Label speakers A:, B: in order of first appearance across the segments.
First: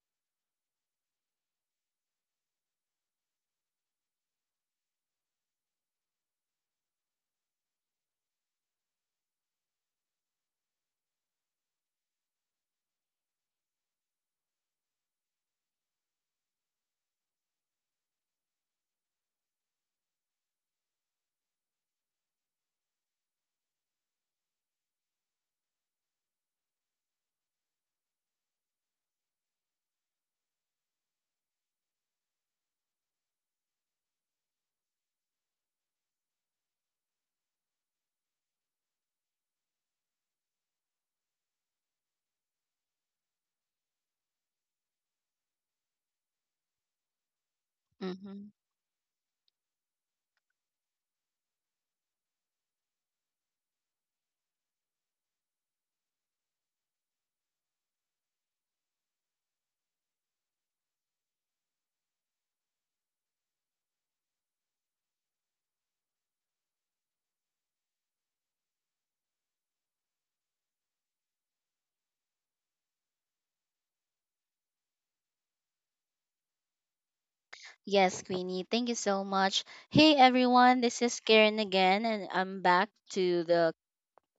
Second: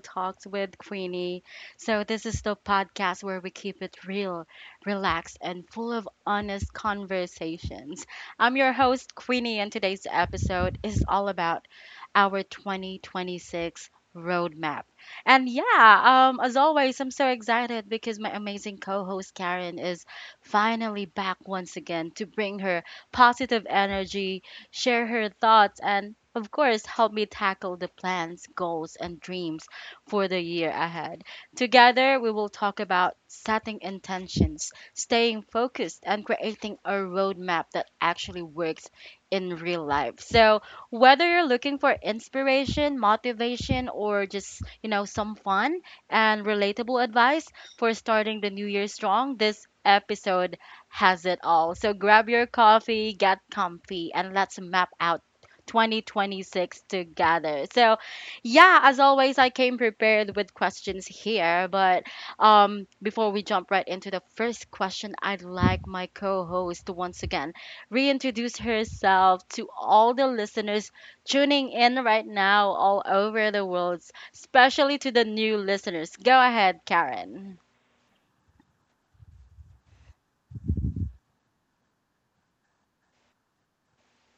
A: Talks with Queenie. So, this is the podcast where we keep it real, relaxed, and full of honest conversations. I'm your host, Queenie, and today's episode is all about our 2026 roadmap. And yeah, as always, I'm so excited because my amazing co host, Karen, is finally back once again to bring her positive energy share her thoughts, and of course, help me tackle the plans, goals, and dreams for the year ahead. Together, we will talk about setting intentions, staying focused, and creating a roadmap that actually works in real life. So, whether you're looking for inspiration, motivation, or just, some fun and relatable advice for starting
B: Mm-hmm.
A: the new year strong, this episode has it all. So grab your coffee, get comfy, and let's map out 2026 together. So, yeah, as always, I came prepared with questions here. But before we jump right into the first question, I'd like my co host to once again reintroduce herself to all the listeners tuning in right now all over the world, especially to the new listeners. Go ahead, Karen.
B: Yes, Queenie. Thank you so much. Hey, everyone. This is Karen again, and I'm back to the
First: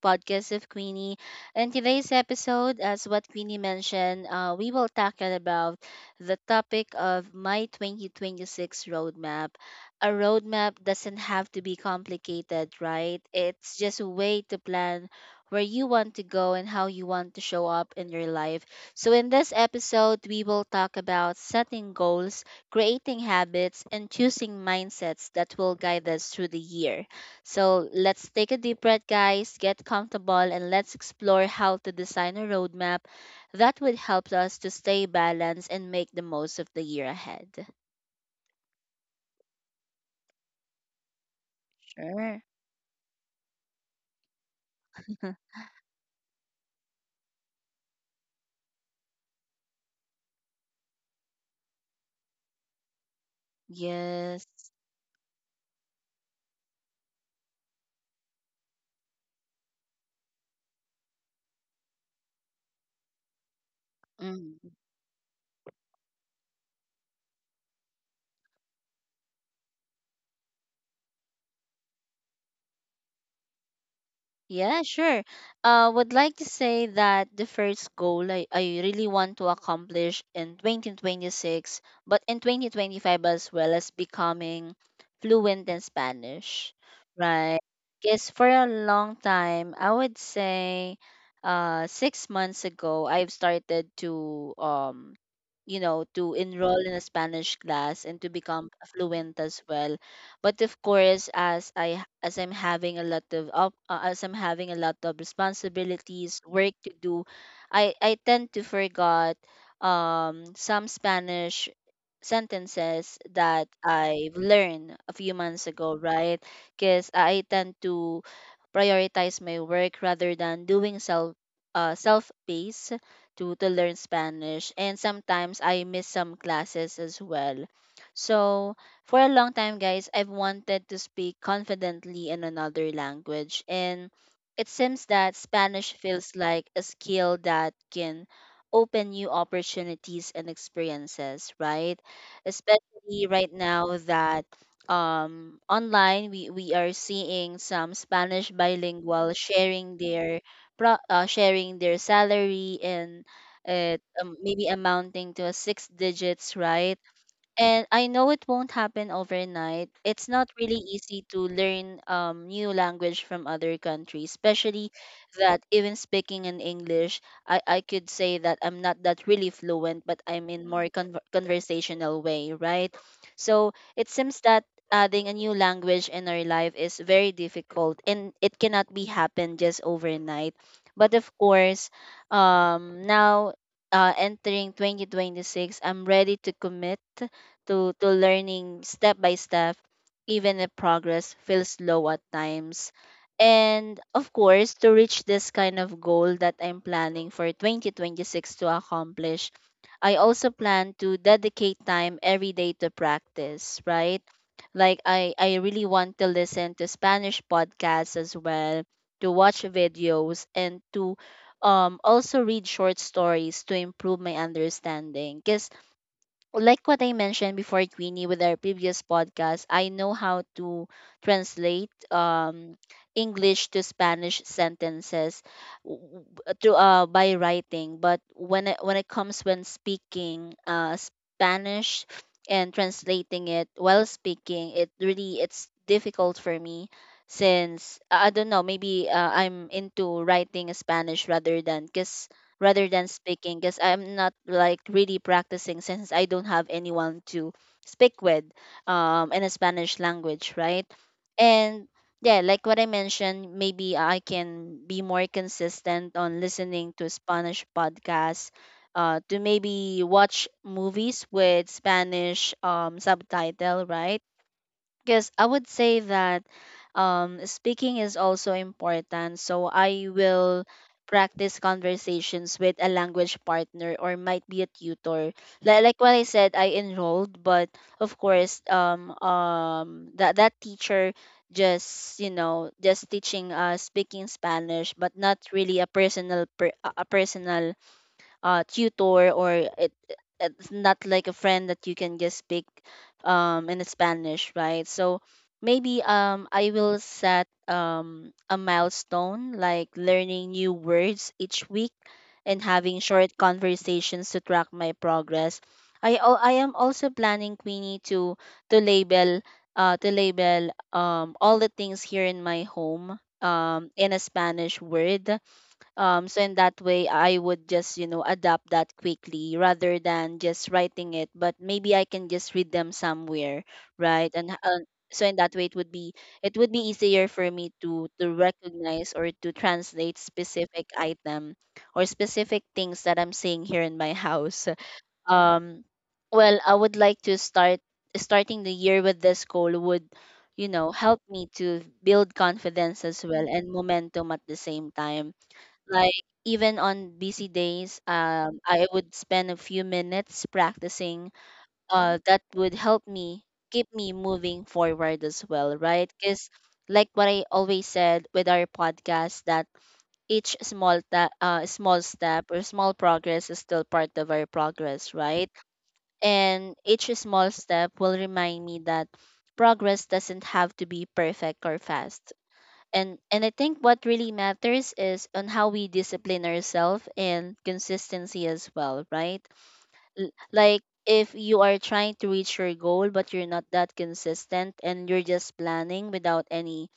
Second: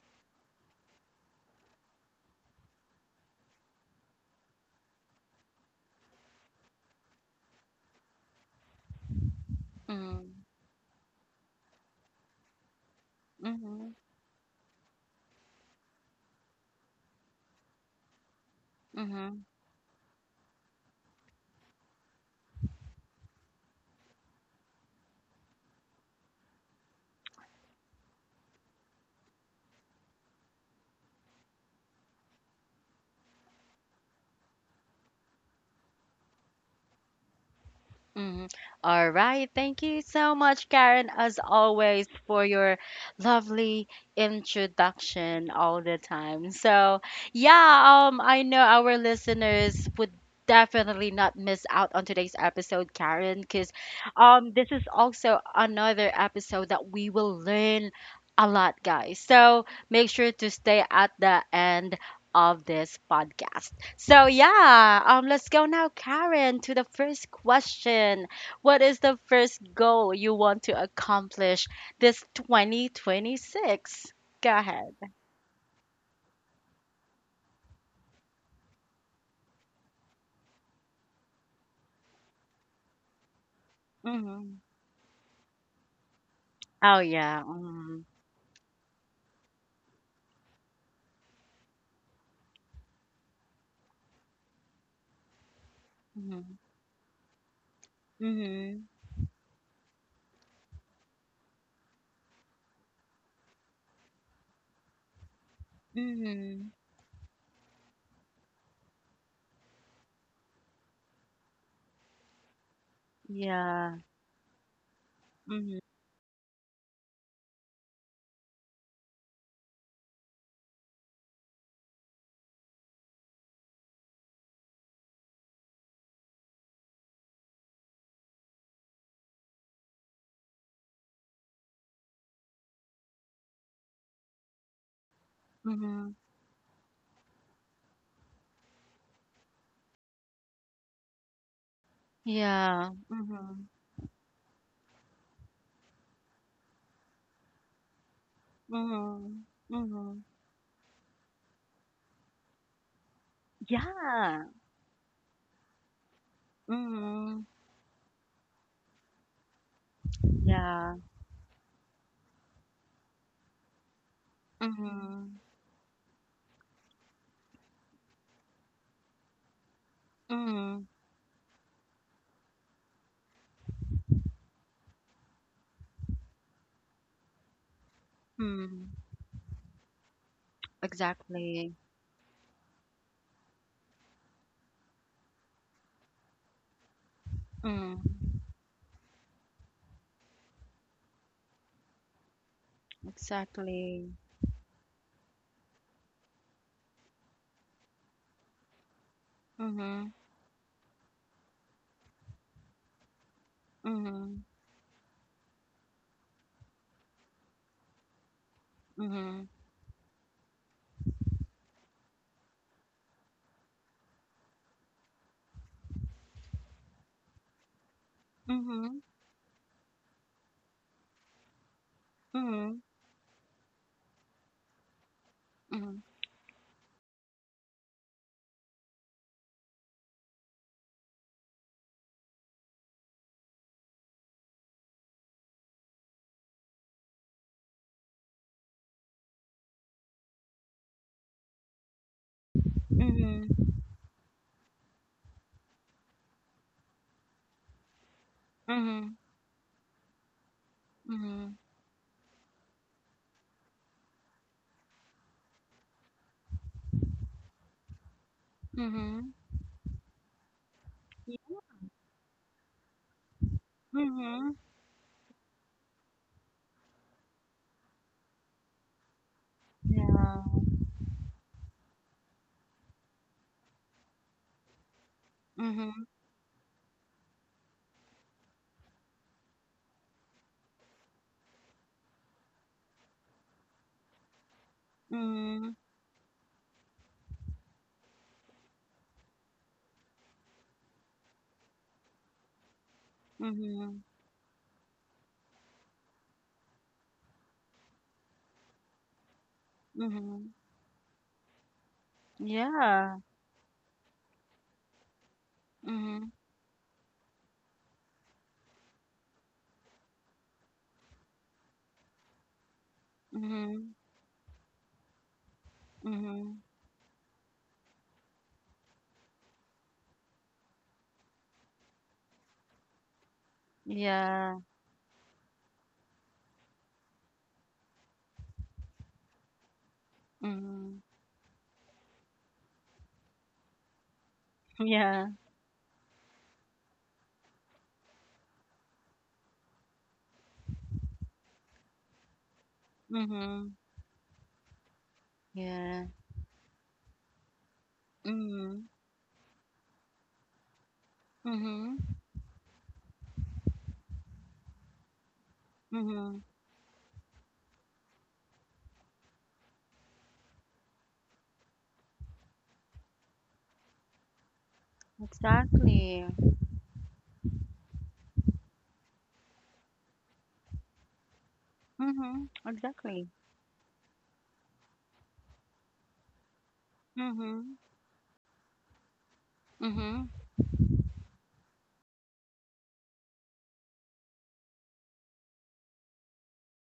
B: podcast of Queenie. And today's episode, as what Queenie mentioned, we will tackle about the topic of my 2026 roadmap. A
A: Mm-hmm.
B: roadmap doesn't have to be complicated, right? It's
A: Mm-hmm.
B: just a way to plan where you want to go and how you want to show up in your life. So, in
A: Mm-hmm.
B: this episode, we will talk about setting goals, creating habits, and choosing mindsets that will guide us through the year. So let's take a deep breath, guys, get comfortable, and let's explore how to design a roadmap that would help us to stay balanced and make the most of the year ahead.
A: Mhm. All right. Thank you so much, Karen, as always,
B: Sure.
A: for your lovely introduction all the time. So, yeah, I know our listeners would definitely not miss out on today's episode, Karen, because
B: Yes.
A: this is also another episode that we will learn a lot, guys. So, make sure to stay at the end of this podcast. So
B: Mm.
A: yeah, let's go now, Karen, to the first question. What is the first goal you want to accomplish this 2026? Go
B: Yeah,
A: ahead.
B: sure. Would like to say that the first goal I really want to accomplish in 2026, but in 2025 as well, as
A: Hmm.
B: becoming fluent in Spanish,
A: Oh yeah.
B: right?
A: Mm-hmm.
B: Because for a long time, I would say 6 months ago, I've started to, to enroll in a Spanish class and to become
A: Mm-hmm.
B: fluent as well. But of course, as I'm having a lot of responsibilities,
A: Mm-hmm.
B: work to do, I tend to forgot some Spanish sentences that
A: Yeah.
B: I've learned a few months
A: Mm-hmm.
B: ago, right? Because I tend to prioritize my work rather than doing self pace to learn Spanish, and sometimes I miss some classes as well. So for a long time, guys, I've wanted to speak confidently in another language, and it seems that Spanish
A: Mm-hmm.
B: feels like a skill that can open new opportunities and experiences, right?
A: Yeah.
B: Especially right
A: Mm-hmm.
B: now that online we are seeing some Spanish bilingual
A: Mm-hmm.
B: sharing
A: Mm-hmm.
B: their sharing their salary, and it,
A: Yeah.
B: maybe amounting to a six digits, right?
A: Mm-hmm.
B: And I know it won't happen overnight. It's not really
A: Yeah.
B: easy to learn new language from other countries, especially
A: Mm-hmm.
B: that even speaking in English, I could say that I'm not that really fluent, but I'm in more conversational way, right? So it seems that adding a new language in our life is very difficult and it cannot be
A: Mm-hmm.
B: happen just overnight. But of
A: Exactly.
B: course, now entering 2026, I'm ready to commit to
A: Mm.
B: to learning step by step, even if progress feels slow at times. And
A: Exactly.
B: of course, to reach this kind of goal that I'm planning for 2026 to accomplish,
A: Mhm,
B: I also plan to dedicate time every day to practice, right?
A: mhm,
B: Like I really want to listen to Spanish podcasts as well, to
A: mhm,
B: watch videos, and to also read short stories to improve my understanding, because like what I mentioned before, Queenie, with our
A: mhm,
B: previous podcast, I know how to translate
A: mhm,
B: English to Spanish sentences w-
A: mhm,
B: w- to by writing. But when it comes when speaking Spanish and translating it while speaking, it really it's difficult for me, since I don't know, maybe I'm into writing Spanish rather than, because rather than speaking,
A: mhm,
B: because I'm not like really practicing since I don't have anyone to speak with
A: mhm,
B: in a Spanish language, right? And yeah, like what I mentioned, maybe I can be more consistent on listening to Spanish podcasts,
A: mhm, mhm,
B: to maybe watch movies
A: y
B: with Spanish subtitle, right?
A: mhm,
B: Yes, I would say that speaking is also important. So I
A: yeah,
B: will practice conversations with a language partner or might be a tutor. Like
A: mhm,
B: what I said, I enrolled, but of course, that teacher just, you know, just teaching speaking Spanish, but not really a personal a personal tutor, or it it's not like a friend that you can just speak
A: mhm,
B: in
A: mhm,
B: Spanish, right? So maybe I will set a milestone like
A: mhm,
B: learning new words each week and having
A: yeah,
B: short conversations to track my progress.
A: mhm,
B: I am also planning, Queenie, to to label to label all the things here in my home
A: mhm,
B: in a Spanish word, so in
A: mhm,
B: that way, I would just, you know, adapt that quickly rather than just writing it. But maybe I can just read them somewhere, right?
A: yeah,
B: So in that way, it would be easier for me to recognize or to translate specific
A: mhm,
B: item or specific things that I'm seeing here in my house.
A: yeah,
B: Um, well, I would like to starting the year with this goal would, you know, help me to build confidence as well and
A: mhm,
B: momentum at the same time.
A: yeah,
B: Like even on busy days, I
A: mhm,
B: would spend a few minutes practicing.
A: mhm,
B: That would help me keep me moving forward as well, right?
A: mhm,
B: Because like what I always said with our podcast, that each small step or small progress is still part of our progress, right?
A: exactly,
B: And each small step will remind me that progress doesn't have to be perfect or fast.
A: mhm,
B: and
A: exactly,
B: and I think what really matters is on how we discipline ourselves and
A: mhm,
B: consistency as well, right?
A: mhm,
B: L- like if you are trying to reach your goal but you're not that consistent, and you're just planning without any,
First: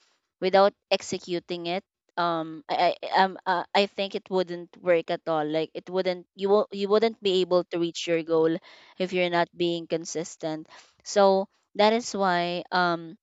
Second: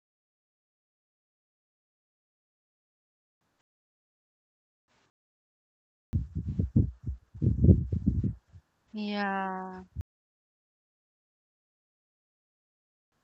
B: without executing it, I think it wouldn't work at all. Like it wouldn't, you will, you wouldn't be able to reach your goal if you're not
A: yeah,
B: being consistent. So that is why,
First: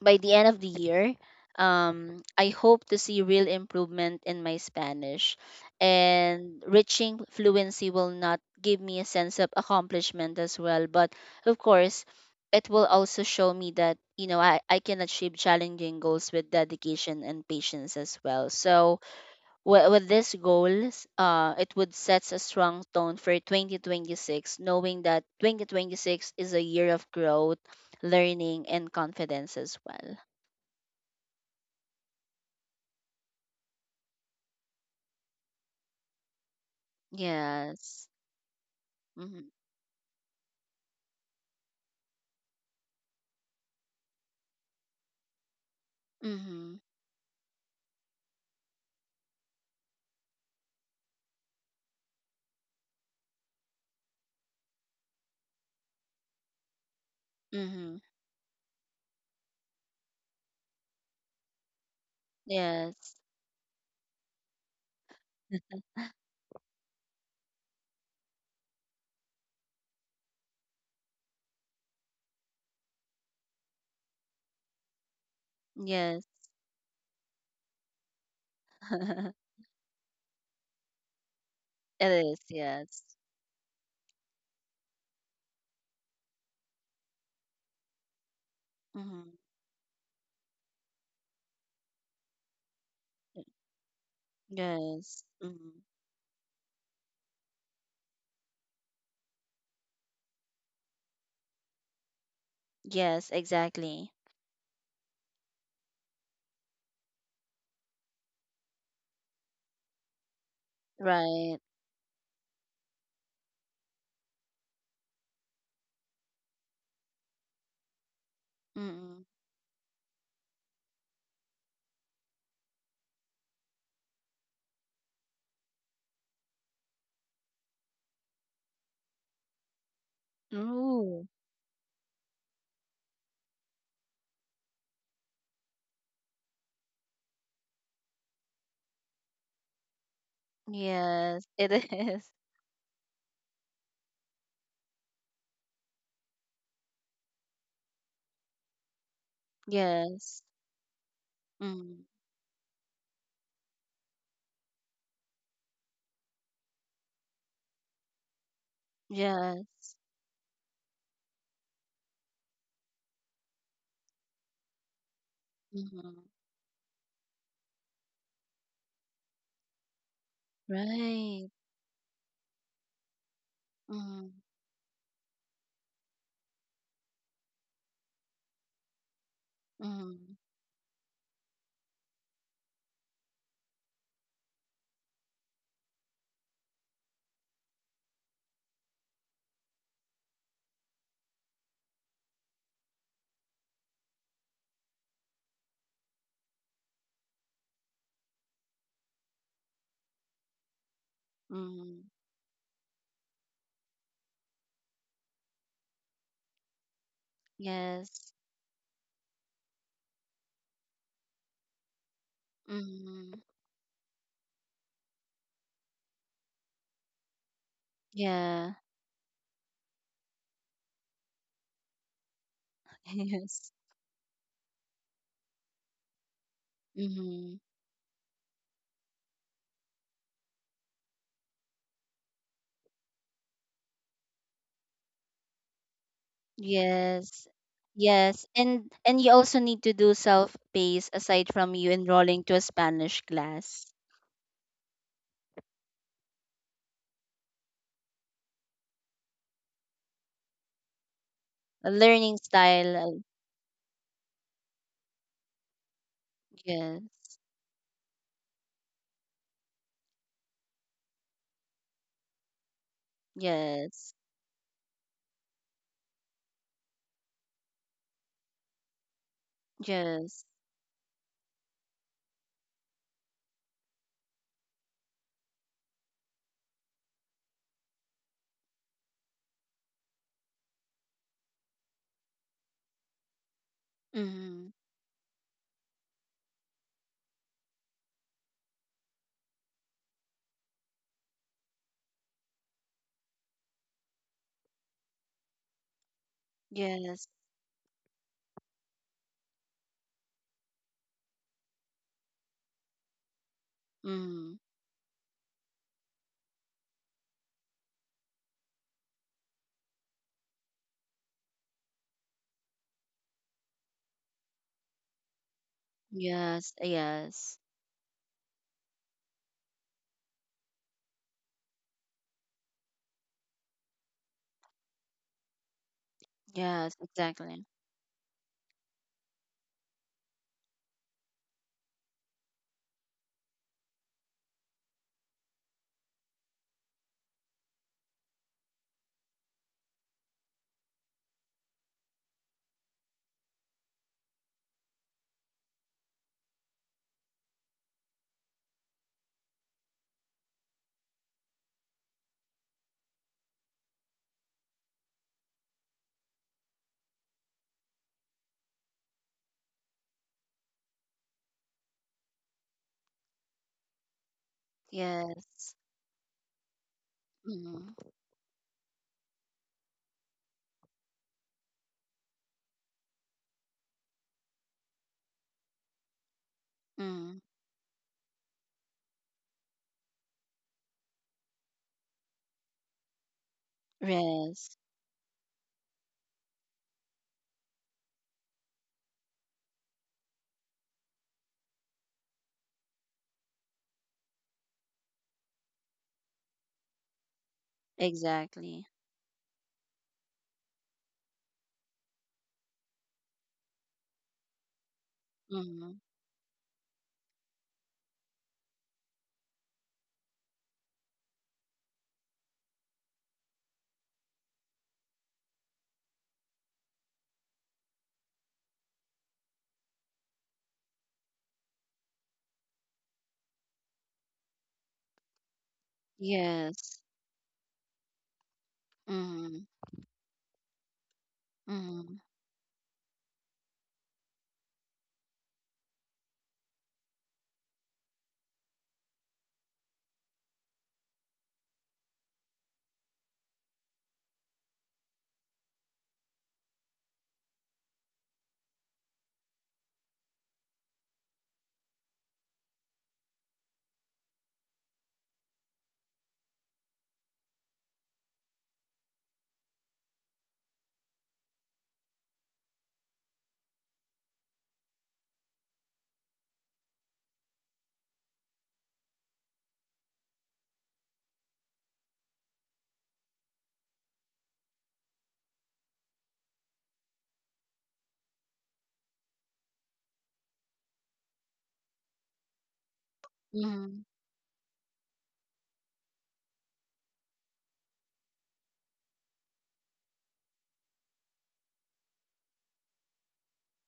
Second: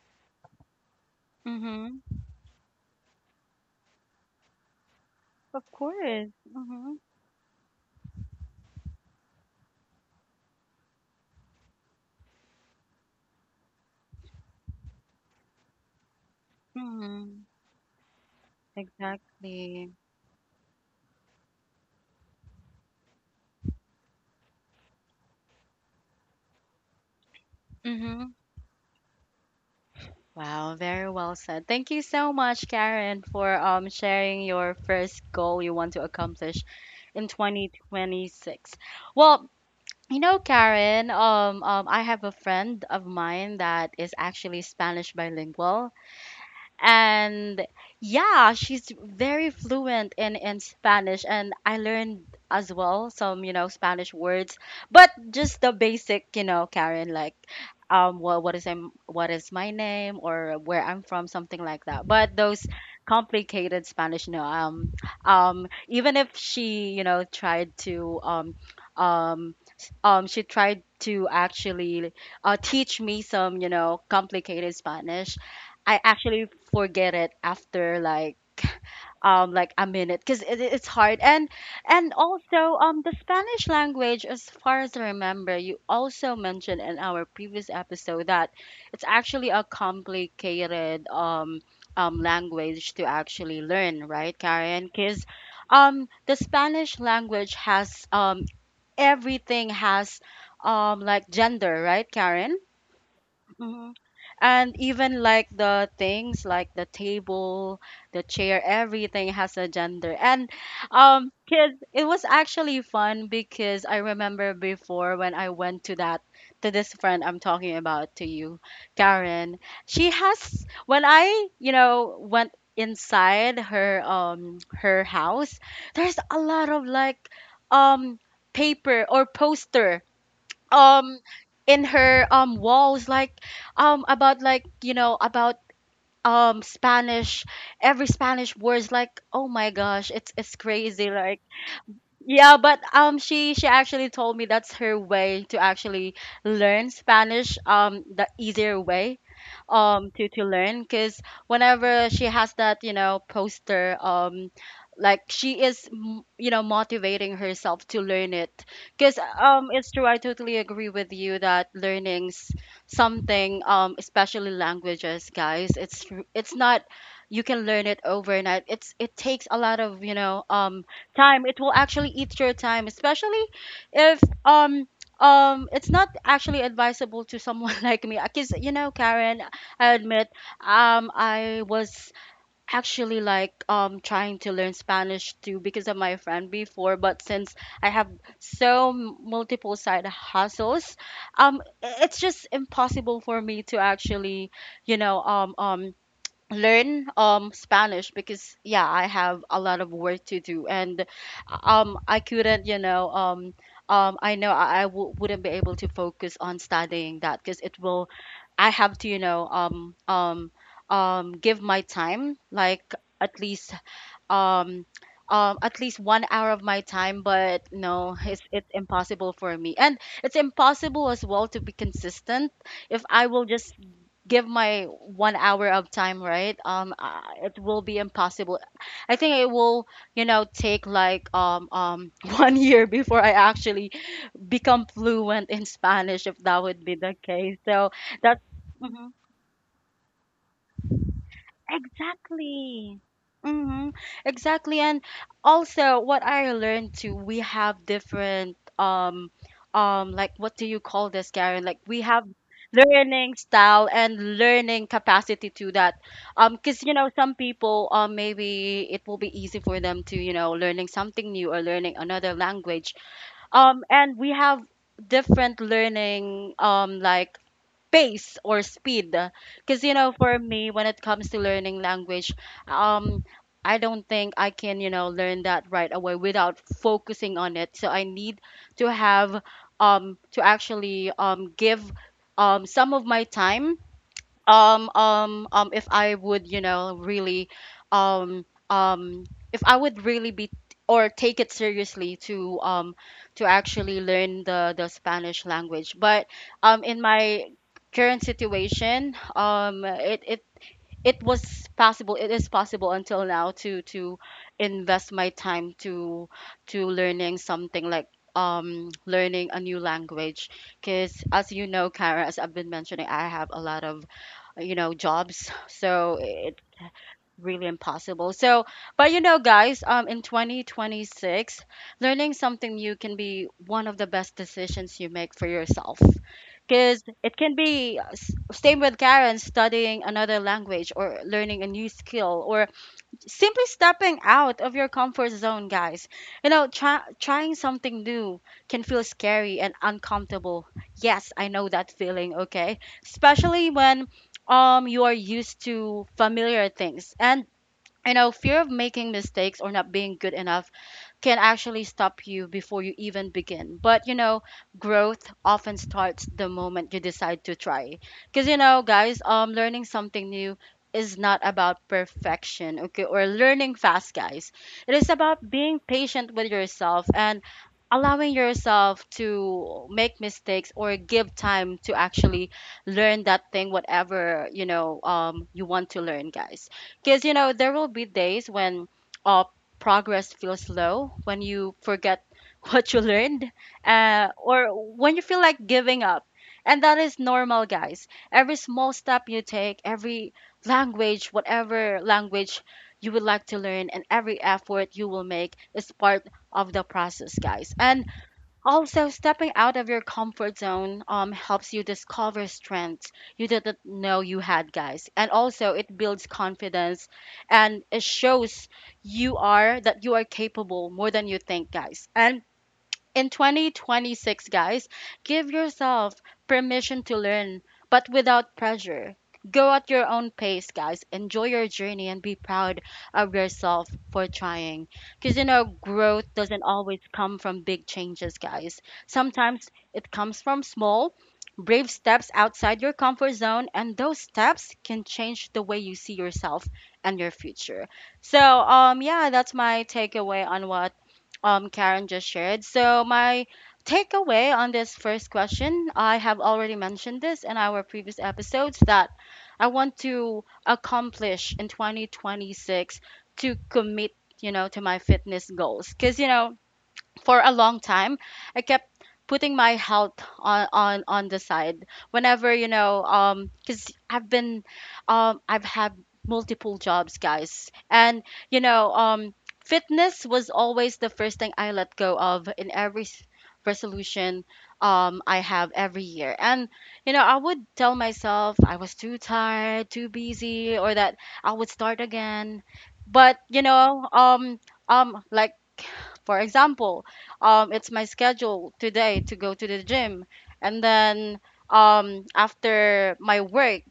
B: by the end of the year,
A: mhm.
B: I hope to see real improvement in my Spanish.
A: Of course.
B: And
A: Mm-hmm.
B: reaching fluency will not give me a sense of accomplishment as well. But of course, it will also show me that, you know, I can achieve challenging goals with dedication
A: Hmm.
B: and patience as well. So with,
A: Exactly.
B: with this goal, it would set a strong tone for 2026, knowing that 2026 is a year of growth,
A: Mm-hmm.
B: learning, and confidence as well.
A: Wow, very well said. Thank you so much, Karen, for sharing your first goal you want to accomplish in
B: Yes.
A: 2026.
B: Mm-hmm.
A: Well, Karen, I have a friend of mine that is actually Spanish bilingual,
B: Mm-hmm.
A: and yeah, she's very fluent in Spanish, and I learned as well some, Spanish words, but just the basic, Karen, like
B: Mm-hmm.
A: what is I'm, what is my name or where I'm from, something like that. But those
B: Yes.
A: complicated Spanish, no. Even if she, tried to she tried to actually teach me some, complicated Spanish, I
B: Yes.
A: actually forget it after like a minute, because it's hard. and
B: It
A: and
B: is.
A: also,
B: Yes.
A: the Spanish language, as far as I remember, you also mentioned in our previous episode that it's
B: Mm-hmm.
A: actually a complicated language to actually learn, right, Karen?
B: Yes.
A: Because
B: Mm-hmm.
A: the Spanish language has, everything has like gender, right, Karen?
B: Yes, exactly.
A: And even like the things like the table, the chair, everything has a gender. And
B: Right.
A: kids, it was actually fun, because I remember before when I went to that to this friend I'm talking about to you,
B: Mm-hmm.
A: Karen. She has, when I, went inside her her house, there's a lot of like um paper or poster um
B: Ooh.
A: in her walls, like about like, about Spanish, every Spanish words, like, oh my gosh, it's crazy, like
B: Yes, it is.
A: yeah. But she actually told me that's her way to actually learn Spanish, the easier way
B: Yes.
A: to learn, because
B: Mm-hmm.
A: whenever she has that, poster, like she is motivating herself to learn it, because it's
B: Yes.
A: true, I totally agree with you that learning's something, especially languages, guys. It's
B: Mm-hmm.
A: it's not you can learn it overnight. It's it takes a lot of, time,
B: Right.
A: it will actually eat your time, especially if
B: Mm-hmm.
A: it's not actually advisable to someone like me, because Karen, I admit
B: Mm-hmm.
A: I was actually like trying to learn Spanish too, because of my friend before. But since I have so multiple side hustles, it's just impossible for me to actually you know um um learn Spanish, because yeah, I have a lot of work to do. And
B: Mm-hmm.
A: I couldn't, I know wouldn't be able to focus on studying that, because it will
B: Yes.
A: I have to, give my time, like
B: Mm-hmm.
A: at least um at least 1 hour of my time. But no, it's it's
B: Yeah.
A: impossible for me, and it's impossible as well to be consistent if I will
B: Yes.
A: just give my 1 hour of time, right?
B: Mm-hmm.
A: It will be impossible. I think it will, take like 1 year before I actually become fluent in Spanish, if that would be the
B: Yes.
A: case. So that's
B: Yes. And you also need to do self pace aside from you enrolling to a
A: exactly.
B: Spanish
A: Mm-hmm.
B: class.
A: Exactly. And also what I learned too, we have different like, what do you call this, Karen? Like
B: A
A: we have
B: learning style.
A: learning style and learning capacity to that. Because
B: Yes.
A: some people, maybe it will be easy for them to, learning something new or learning another language.
B: Yes.
A: And we have different learning like pace or speed, because for
B: Yes.
A: me, when it comes to learning language, um I don't think I can, learn that right away without focusing on it. So I need to have to actually give some of my time,
B: Mm-hmm.
A: if I would, really um um if I would really be or take it seriously to actually learn the Spanish language. But in
B: Yes.
A: my current situation, it was possible, it is possible until now to
B: Mm-hmm.
A: invest my time to learning something like learning a new language. Because as you know, Kara, as I've been mentioning, I have a lot of, jobs, so it's
B: Yes. Yes.
A: really impossible. So but guys, in 2026, learning something new can be one of the best decisions you make for yourself,
B: Yes.
A: because it can
B: Exactly.
A: be same with Karen, studying another language or learning a new skill, or simply stepping out of your comfort zone, guys. You know, trying something new can feel scary and uncomfortable. Yes, I know that feeling, okay? Especially when you are used to familiar things, and you know, fear of making mistakes or not being good enough can actually stop you before you even begin. But you know, growth often starts the moment you decide to try. Cuz you know, guys, learning something new is not about perfection, okay, or learning fast, guys. It is about
B: Yes.
A: being patient with yourself and
B: Mm-hmm.
A: allowing yourself to make mistakes or give time to actually learn that thing, whatever, you want to learn, guys. Because you
B: Mm-hmm.
A: know, there will be days when uh, progress feels slow, when you forget what you learned, or
B: Yes.
A: when you feel like giving up. And that is normal, guys. Every small step you take, every language, whatever language you would like to learn, and every effort you will make is part of the process, guys. And
B: Exactly.
A: also, stepping out of your comfort zone helps you discover strengths you didn't know you had, guys. And also,
B: Mm-hmm.
A: it builds confidence, and it shows you are that you are capable more than you think, guys. And in 2026, guys, give yourself permission to learn, but without pressure. Go at your own pace, guys. Enjoy your journey and be proud of yourself for trying. Because, you know, growth doesn't always
B: Yes.
A: come from big changes, guys.
B: Mm-hmm.
A: Sometimes it comes from small, brave
B: Mm-hmm.
A: steps outside your comfort zone, and those steps can change the way you see yourself and your future. So, yeah, that's my takeaway on what Karen just shared. So, my takeaway on this first question, I have already mentioned this in our previous episodes, that I want to accomplish in 2026 to commit, you know, to my fitness goals. Because, you know, for a long time, I kept putting my health on the side whenever, because I've been I've had multiple jobs, guys. And you know, fitness was always the first thing I let go of in every resolution I have every year. And you know, I would tell myself I was too tired, too busy, or that I would start again. But you
B: Mm-hmm.
A: know, like for example, it's my schedule today to go to the gym. And then after my work,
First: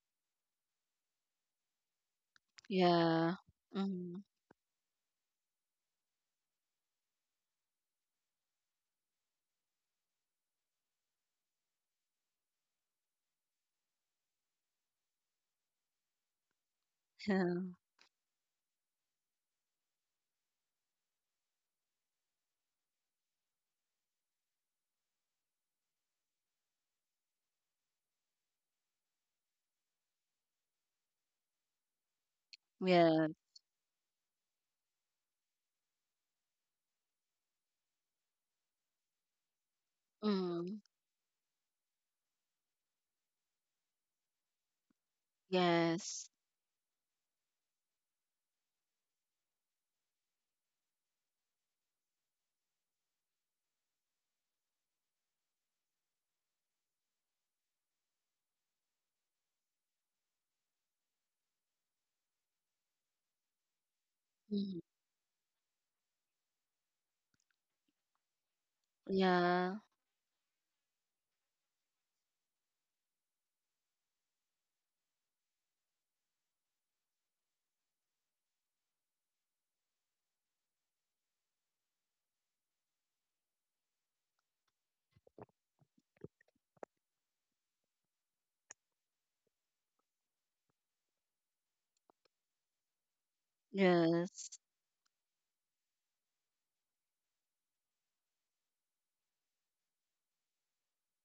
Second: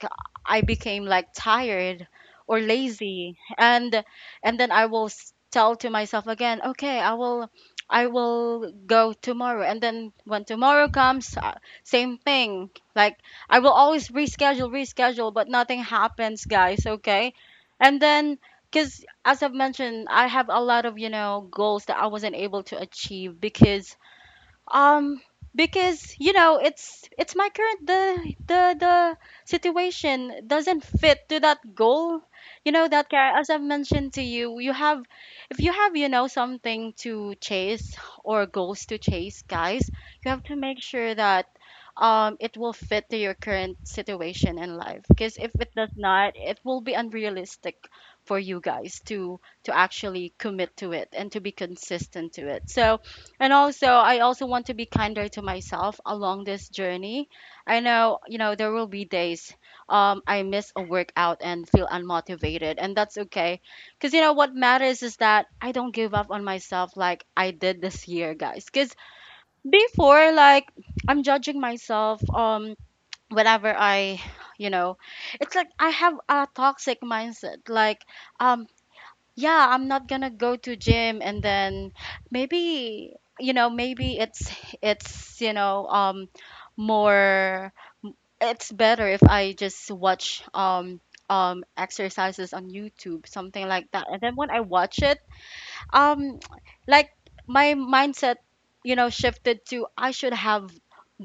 A: I became like tired or
B: Yeah.
A: lazy. And
B: Mm-hmm.
A: and then I will tell to myself again, okay, I will go tomorrow. And then when tomorrow comes, same thing. Like I will always reschedule, reschedule, but nothing happens, guys, okay? And then because, as I've mentioned, I have a lot of, you know, goals that I wasn't able to achieve because um because, you know, it's my current, the situation doesn't fit to that goal. You know that
B: Yeah.
A: car, as I've mentioned to you, you have, if you have, you know, something to chase or goals to chase, guys, you have to make
B: Mm,
A: sure that it will fit to your current situation in life, because if it does
B: yes.
A: not, it will be unrealistic for you guys to actually commit to it and to be consistent to it. So and also, I also want to be kinder to myself along this journey. I know, you know, there will be days I miss a workout and feel unmotivated, and that's okay. Because, you know, what
B: Mm,
A: matters is that I don't give up on myself like I did this year, guys. Because
B: yeah.
A: before, like, I'm judging myself, whenever I, you know, it's like I have a toxic mindset. Like, um, yeah, I'm not gonna go to gym, and then maybe, you know, maybe it's, you know, more, it's better if I just watch exercises on YouTube, something like that. And then when
B: Yes.
A: I watch it, um like my mindset, you know, shifted to I should have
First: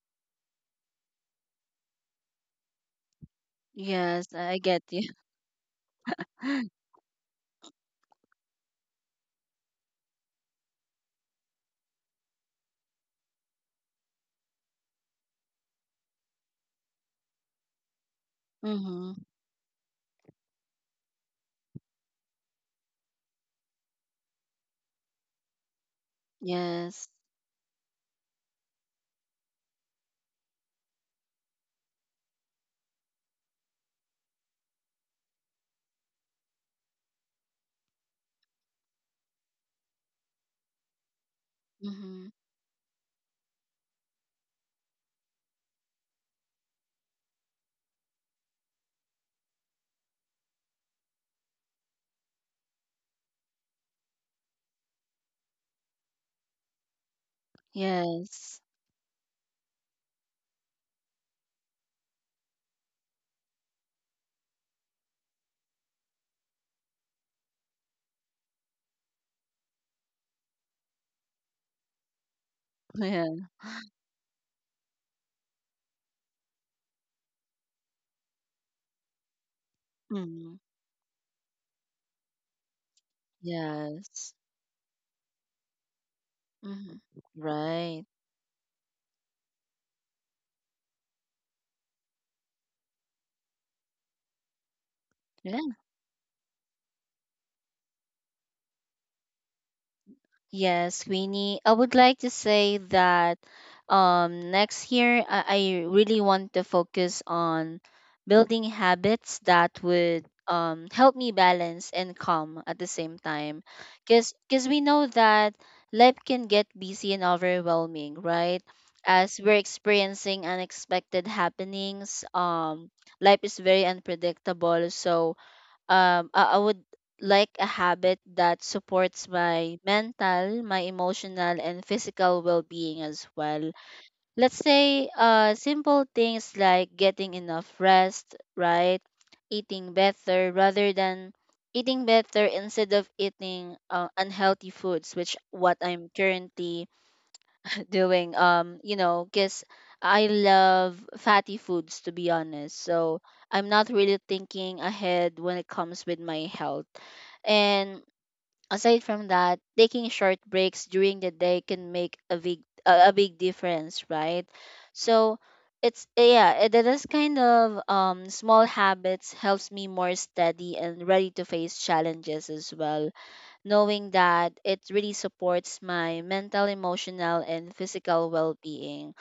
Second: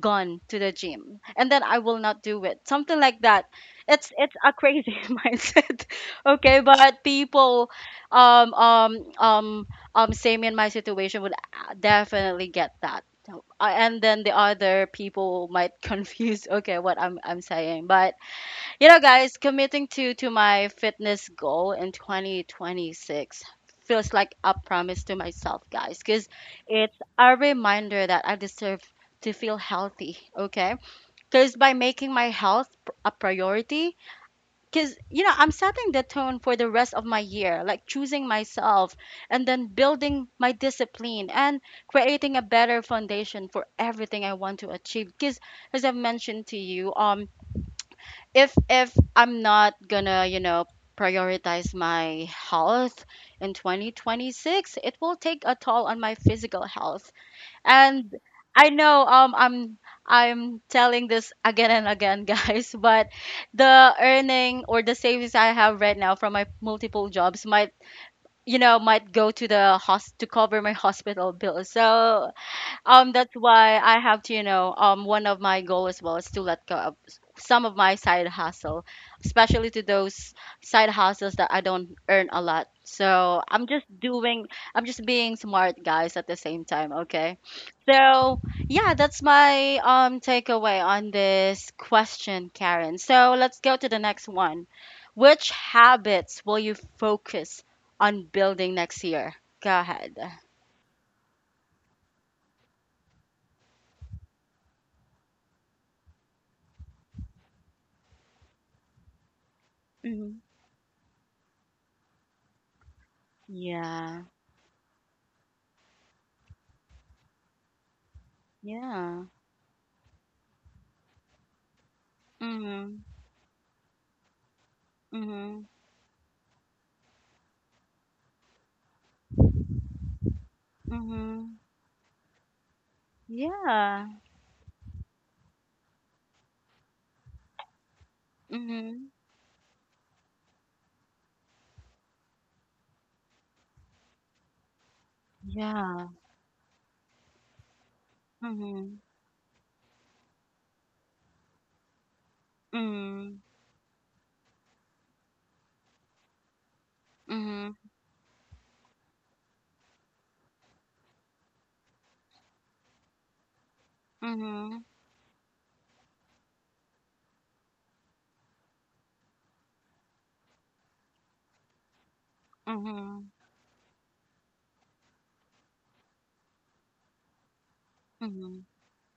A: gone to the gym, and then I will not do it, something like that. it's
B: Yes,
A: it's a
B: I get
A: crazy
B: you.
A: mindset, okay? But people um um um same in my situation would, definitely get that. So, and then the other people might confuse, okay, what I'm saying. But you know,
B: Mm-hmm.
A: guys, committing to my fitness goal in 2026 feels like a promise to myself, guys, because it's
B: Yes.
A: a reminder that I deserve to feel healthy, okay? Because by making my health a priority, because, you know, I'm setting the tone for the rest of my year, like choosing myself and then building my discipline and
B: Mm-hmm.
A: creating a better foundation for everything I want to achieve. Because, as I've mentioned to you, if I'm not gonna, you know, prioritize my health in 2026, it will take a toll on my physical health. And
B: Yes.
A: I know, I'm telling this again and again, guys, but the earning or the savings I have right now from my multiple jobs might, you know, might go to the host to cover my hospital bills. So that's
B: Yeah.
A: why I have to, you know, one of my goal as well is to let go of some of my side hustle, especially to those
B: Mm,
A: side hustles that I don't earn a lot. So I'm just
B: yes.
A: doing, I'm just being smart, guys, at the same time.
B: Mm-hmm.
A: Okay.
B: Right.
A: So yeah, that's my takeaway on this question, Karen. So let's go to the next one. Which
B: Yeah.
A: habits will you focus on building next year? Go ahead.
B: Yes, Queenie. I would like to say that next year, I really want to focus on building habits that would
A: Hmm.
B: help me balance and calm at the same time.
A: Yeah.
B: Because we know that life can get busy and overwhelming, right?
A: Yeah.
B: As we're experiencing unexpected happenings,
A: Mhm.
B: life is very unpredictable. So,
A: Mhm.
B: I would like a habit that supports my mental, my emotional
A: Mhm.
B: and physical well-being as well.
A: Yeah.
B: Let's say simple things like getting enough rest, right?
A: Mhm.
B: Eating better rather than Eating better instead of eating unhealthy foods, which what I'm
A: Yeah.
B: currently doing, you
A: Mhm.
B: know, because I love fatty foods, to be honest, so
A: Mhm.
B: I'm not really thinking ahead when it comes with my health.
A: Mhm.
B: And aside from that, taking short breaks during the day can make a big difference, right?
A: Mhm.
B: So it's, yeah, that is kind of small habits helps me more steady and ready to face challenges as well,
A: Mhm.
B: knowing that it really supports my mental, emotional, and physical well
A: Mhm.
B: being.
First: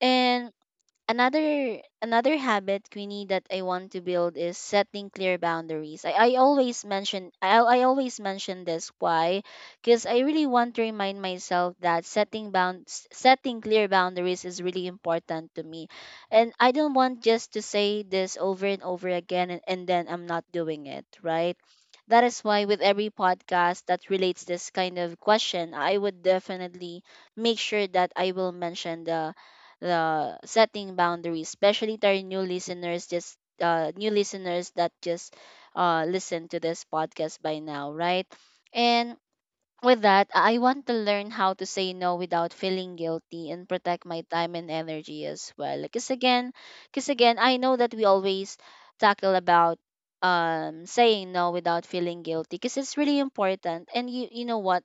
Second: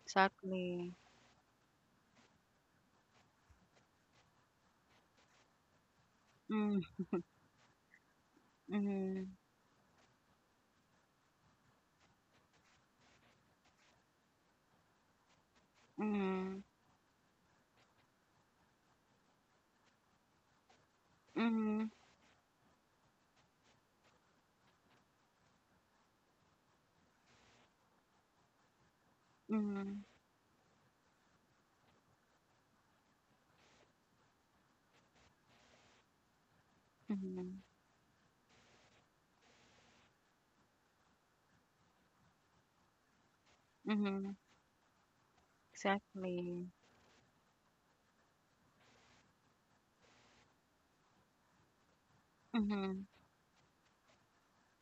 B: And
A: Exactly.
B: another habit, Queenie, that I want to build is setting clear boundaries.
A: Mm.
B: I always mention this,
A: Mhm.
B: why? Because I really want to remind myself that setting clear boundaries is really important to me, and
A: Mhm.
B: I don't want just to say this over and over again, and then I'm not doing it, right?
A: Mhm.
B: That is why with every podcast that relates this kind of question, I would definitely make sure that I will mention the,
A: Mhm.
B: setting boundaries, especially to our new listeners, just new listeners that just listen to this podcast by
A: Mhm.
B: now, right? And with that, I want to learn how to say no without feeling guilty and protect my
A: Mhm.
B: time and energy as well. Because again,
A: Exactly.
B: I know that we always tackle about saying no without feeling guilty because it's
A: Mhm.
B: really important, and you know what,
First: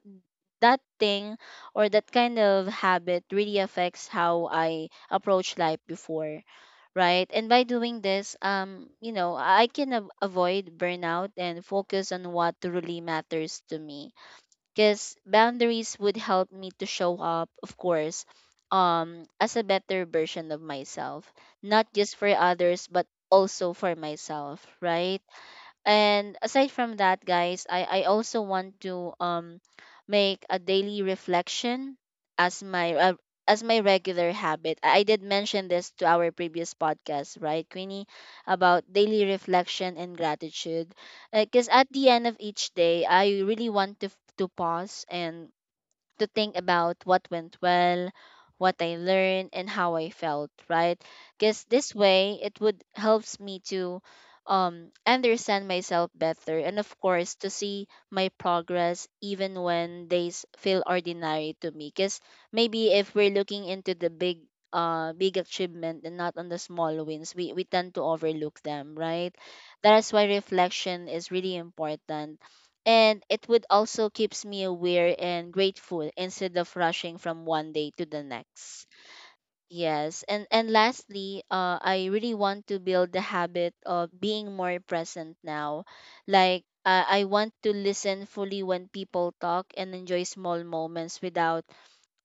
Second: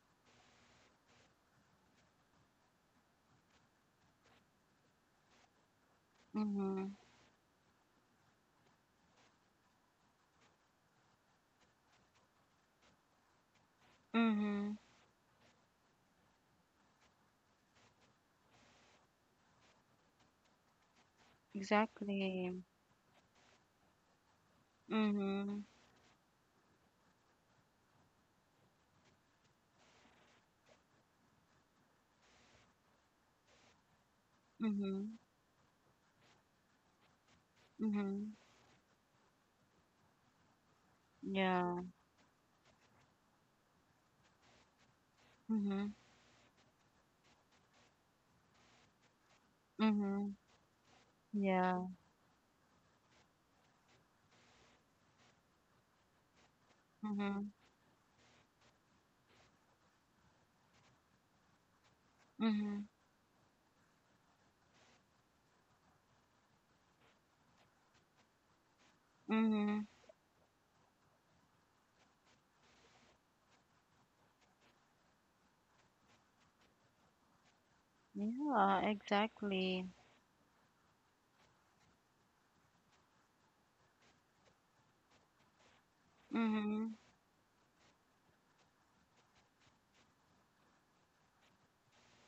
B: that thing or that kind of habit really affects how I approach life before,
A: Mhm.
B: right? And by doing this, you know, I can avoid burnout and focus on what truly matters to me.
A: Mhm.
B: Because boundaries would help me to show up, of course, as a better version of myself, not just for
A: Exactly.
B: others, but also for myself, right?
A: Mhm.
B: And aside from that, guys, I also want to make a daily reflection as my regular habit. I
A: Mhm.
B: did mention this to our previous podcast, right, Queenie,
A: Mhm.
B: about daily reflection and gratitude. Because
A: Yeah.
B: at the end of each day, I really want to pause and
A: Mhm.
B: to think about what went well, what I learned, and how I
A: Mhm.
B: felt, right? Because
A: Yeah.
B: this way, it would helps me to understand myself better, and of course,
A: Mhm.
B: to see my progress even when days feel ordinary to me. Because
A: Mhm.
B: maybe if we're looking into the big big achievement and not on the small wins, we tend to overlook them, right?
A: Mhm.
B: That is why reflection is really important, and it would also keeps me aware and grateful instead of rushing from one day to the
A: Yeah,
B: next.
A: exactly.
B: Yes, and lastly, I really want to build the habit of being more present now, like,
A: Mhm.
B: I want to listen fully when people talk and enjoy small moments without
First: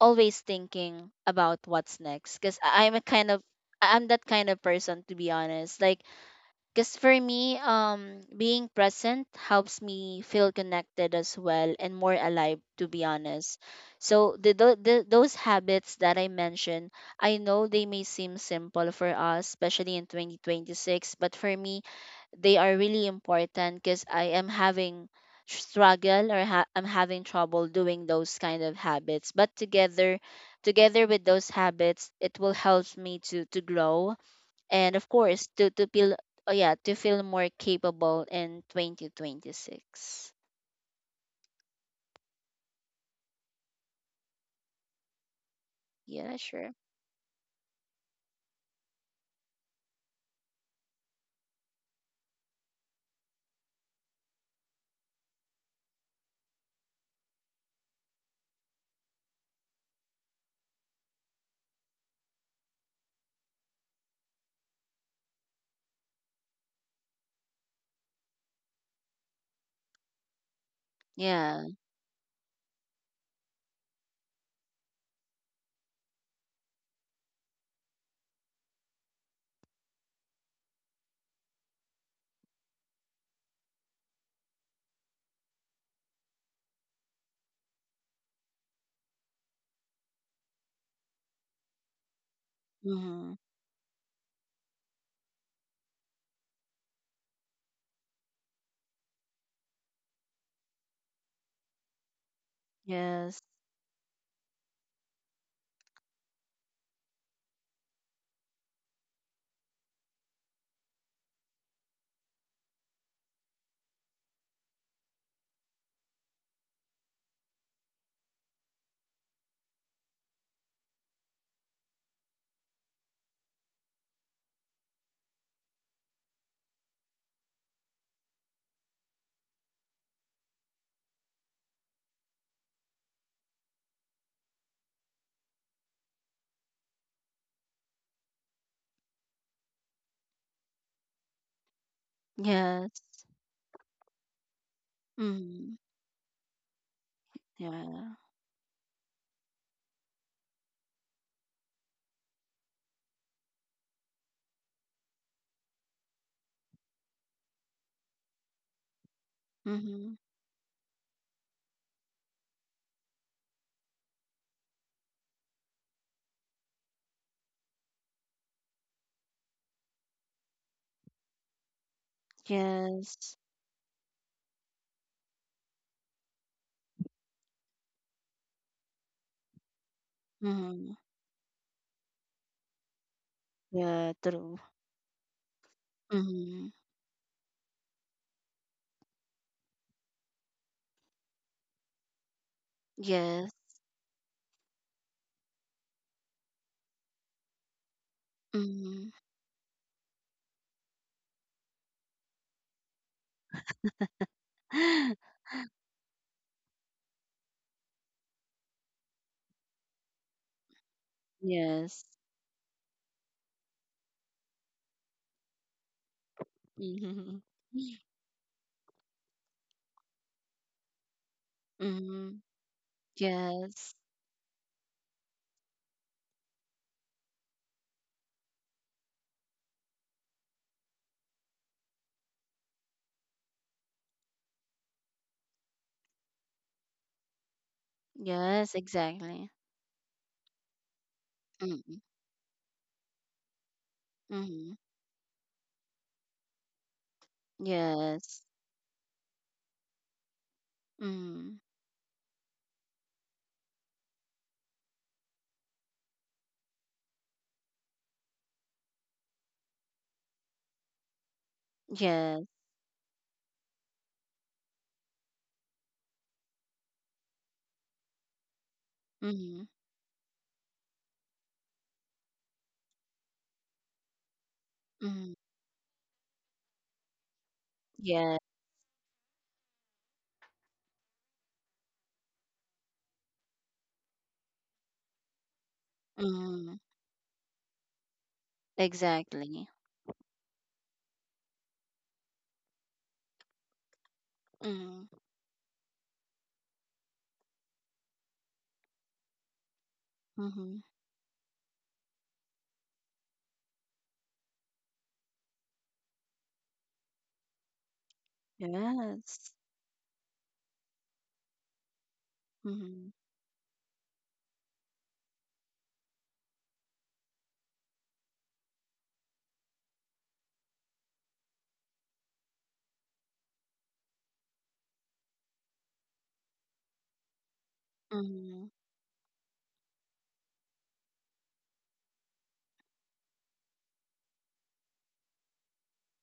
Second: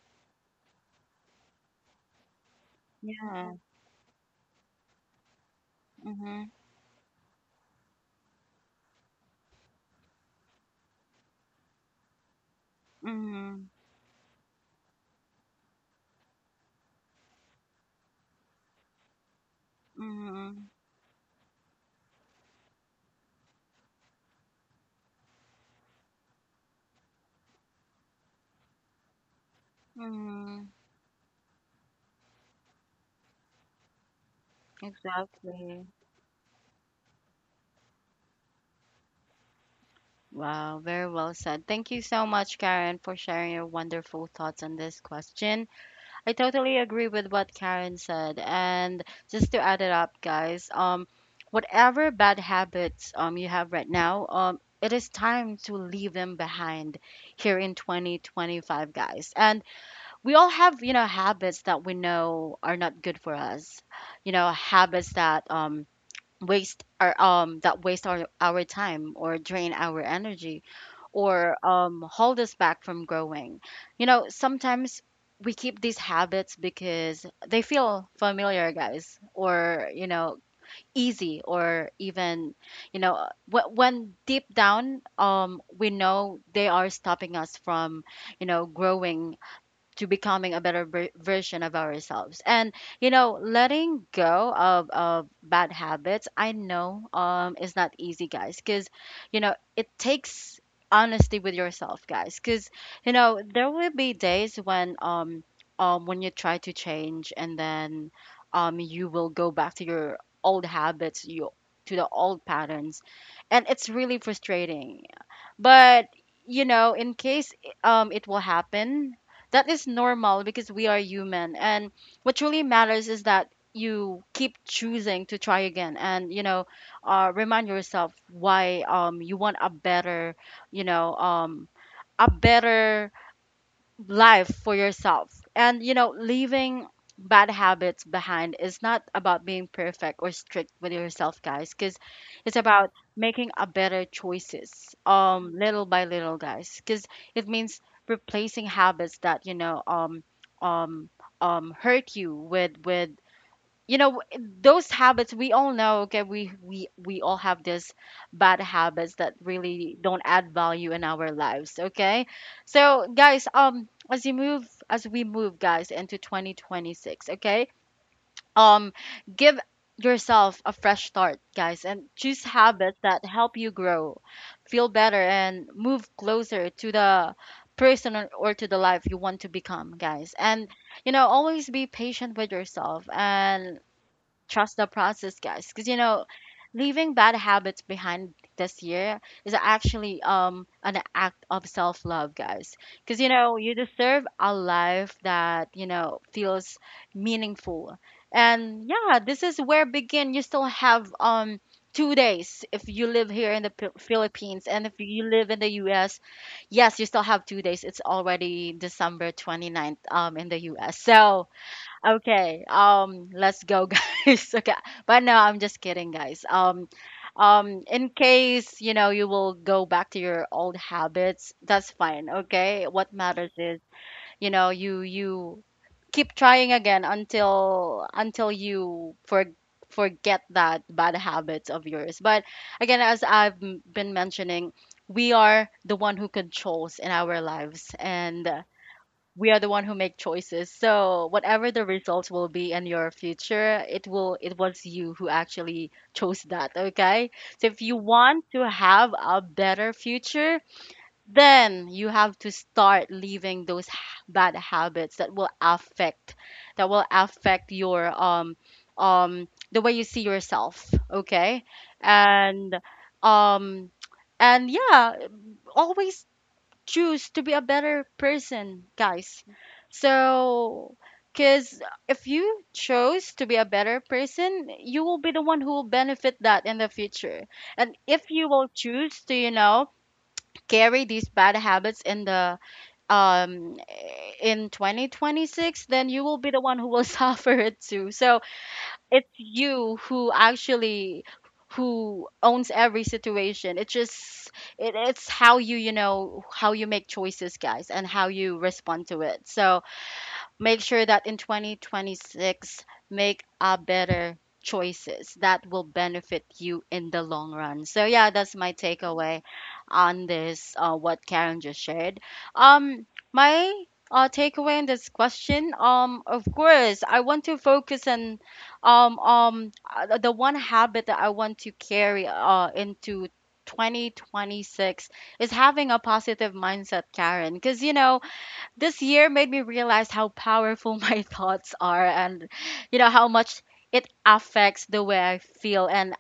B: always thinking about what's next, because I'm a kind of —
A: Yeah.
B: I'm that kind of person, to be honest, like,
A: Mhm.
B: because for me, being present helps me feel connected as well and more alive, to be honest.
A: Mhm.
B: So those habits that I mentioned, I know they may seem simple for us, especially in
A: Mhm.
B: 2026, but for me, they are really important because I am having struggle or I'm having trouble doing those kind of habits. But together,
A: Mhm.
B: together with those habits, it will help me to grow, and of course, to
A: Exactly.
B: feel, oh yeah, to feel more capable in 2026.
A: Wow, very well said. Thank you so much, Karen, for sharing your wonderful thoughts on this question. I
B: Yeah. Sure.
A: totally agree with what Karen said. And just to add it up, guys, whatever bad habits you have right now, it is time to leave them behind here in 2025, guys. And we all have, you know, habits that we know are not good for us, you know, habits that waste our that waste our time or drain our energy or
B: Yeah.
A: hold us back from growing. You know, sometimes we keep these habits because they feel familiar, guys, or, you know, easy or even, you know, when deep down, we know they are stopping us from, you know, growing to becoming a better version of ourselves. And you
B: Mm-hmm.
A: know, letting go of bad habits, I know, is not easy, guys, because, you know, it takes honesty with yourself, guys, because, you know,
B: Yes,
A: there will be days when you try to change, and then you will go back to your old habits, you, to the old patterns, and it's really frustrating. But you know, in case it will happen, that is normal because we are human. And what truly matters is that you keep choosing to try again, and you know, remind yourself why you want a better, you know, a better life for yourself. And you know, leaving bad habits behind is not about being perfect or strict with yourself, guys, cuz it's about
B: yes.
A: making a better choices
B: Mm-hmm.
A: little by little, guys, cuz it means
B: Yeah.
A: replacing habits that, you know, um hurt you with, you know, those habits we all know. Okay, we all have these bad habits that really
B: Mm-hmm.
A: don't add value in our lives. Okay, so, guys, as we move, guys, into 2026, okay, um give yourself a fresh start, guys, and choose habits that
B: Yes.
A: help you grow, feel better, and move closer to the person or to the life you want to become, guys. And
B: Mm-hmm.
A: you know, always be patient with yourself, and
B: Yeah, true.
A: trust the process, guys. Because, you know,
B: Mm-hmm.
A: leaving bad habits behind this year is actually an act of self-love, guys. Because, you
B: Yes.
A: know, you deserve a life that, you know, feels meaningful. And
B: Mm-hmm.
A: yeah, this is where begin. You still have 2 days if you live here in the Philippines, and if you live in the US, yes, you still have 2 days. It's already December twenty ninth in the US. So,
B: Yes.
A: okay, let's go, guys. Okay, but no, I'm just kidding, guys.
B: Mm-hmm.
A: In case, you know, you will go back to your old habits, that's fine.
B: Mm-hmm.
A: Okay, what matters is,
B: Yes,
A: you know, you keep trying again until, you for, forget that bad habits of yours. But again, as I've been mentioning, we are the one who controls in our lives, and,
B: yes, exactly.
A: we are the one who make choices. So whatever the
B: Mm-hmm.
A: results will be in your future, it will, it
B: Mm-hmm.
A: was you who actually chose that, okay? So if you
B: Yes.
A: want to have a better future,
B: Mm-hmm.
A: then you have to start leaving those bad habits that will affect, your the way you see yourself, okay?
B: Yes.
A: And um and yeah, always choose to be a better person, guys.
B: Mm-hmm.
A: So, because if you chose to be a better person, you will
B: Mm-hmm.
A: be the one who will benefit that in the future. And if
B: Yeah.
A: you will choose to, you know, carry these bad habits in the um in 2026, then you will be the
B: Mm.
A: one who will suffer it too. So, it's
B: Exactly.
A: you who actually, who owns every situation. It just, it,
B: Mm.
A: it's how you, you know, how you make choices, guys, and how you respond to it. So
B: Mm-hmm.
A: make sure that in 2026, make a better choices that will benefit you in the long run. So yeah, that's my takeaway
B: Yes.
A: on this, what Karen just shared.
B: Mm-hmm.
A: um my, takeaway in this question, of course, I want to focus on the one habit that I want to carry into 2026 is having a positive mindset, Karen. Because you know,
B: Mm-hmm.
A: this year made me realize how powerful my thoughts are, and you know how much it affects the way I feel and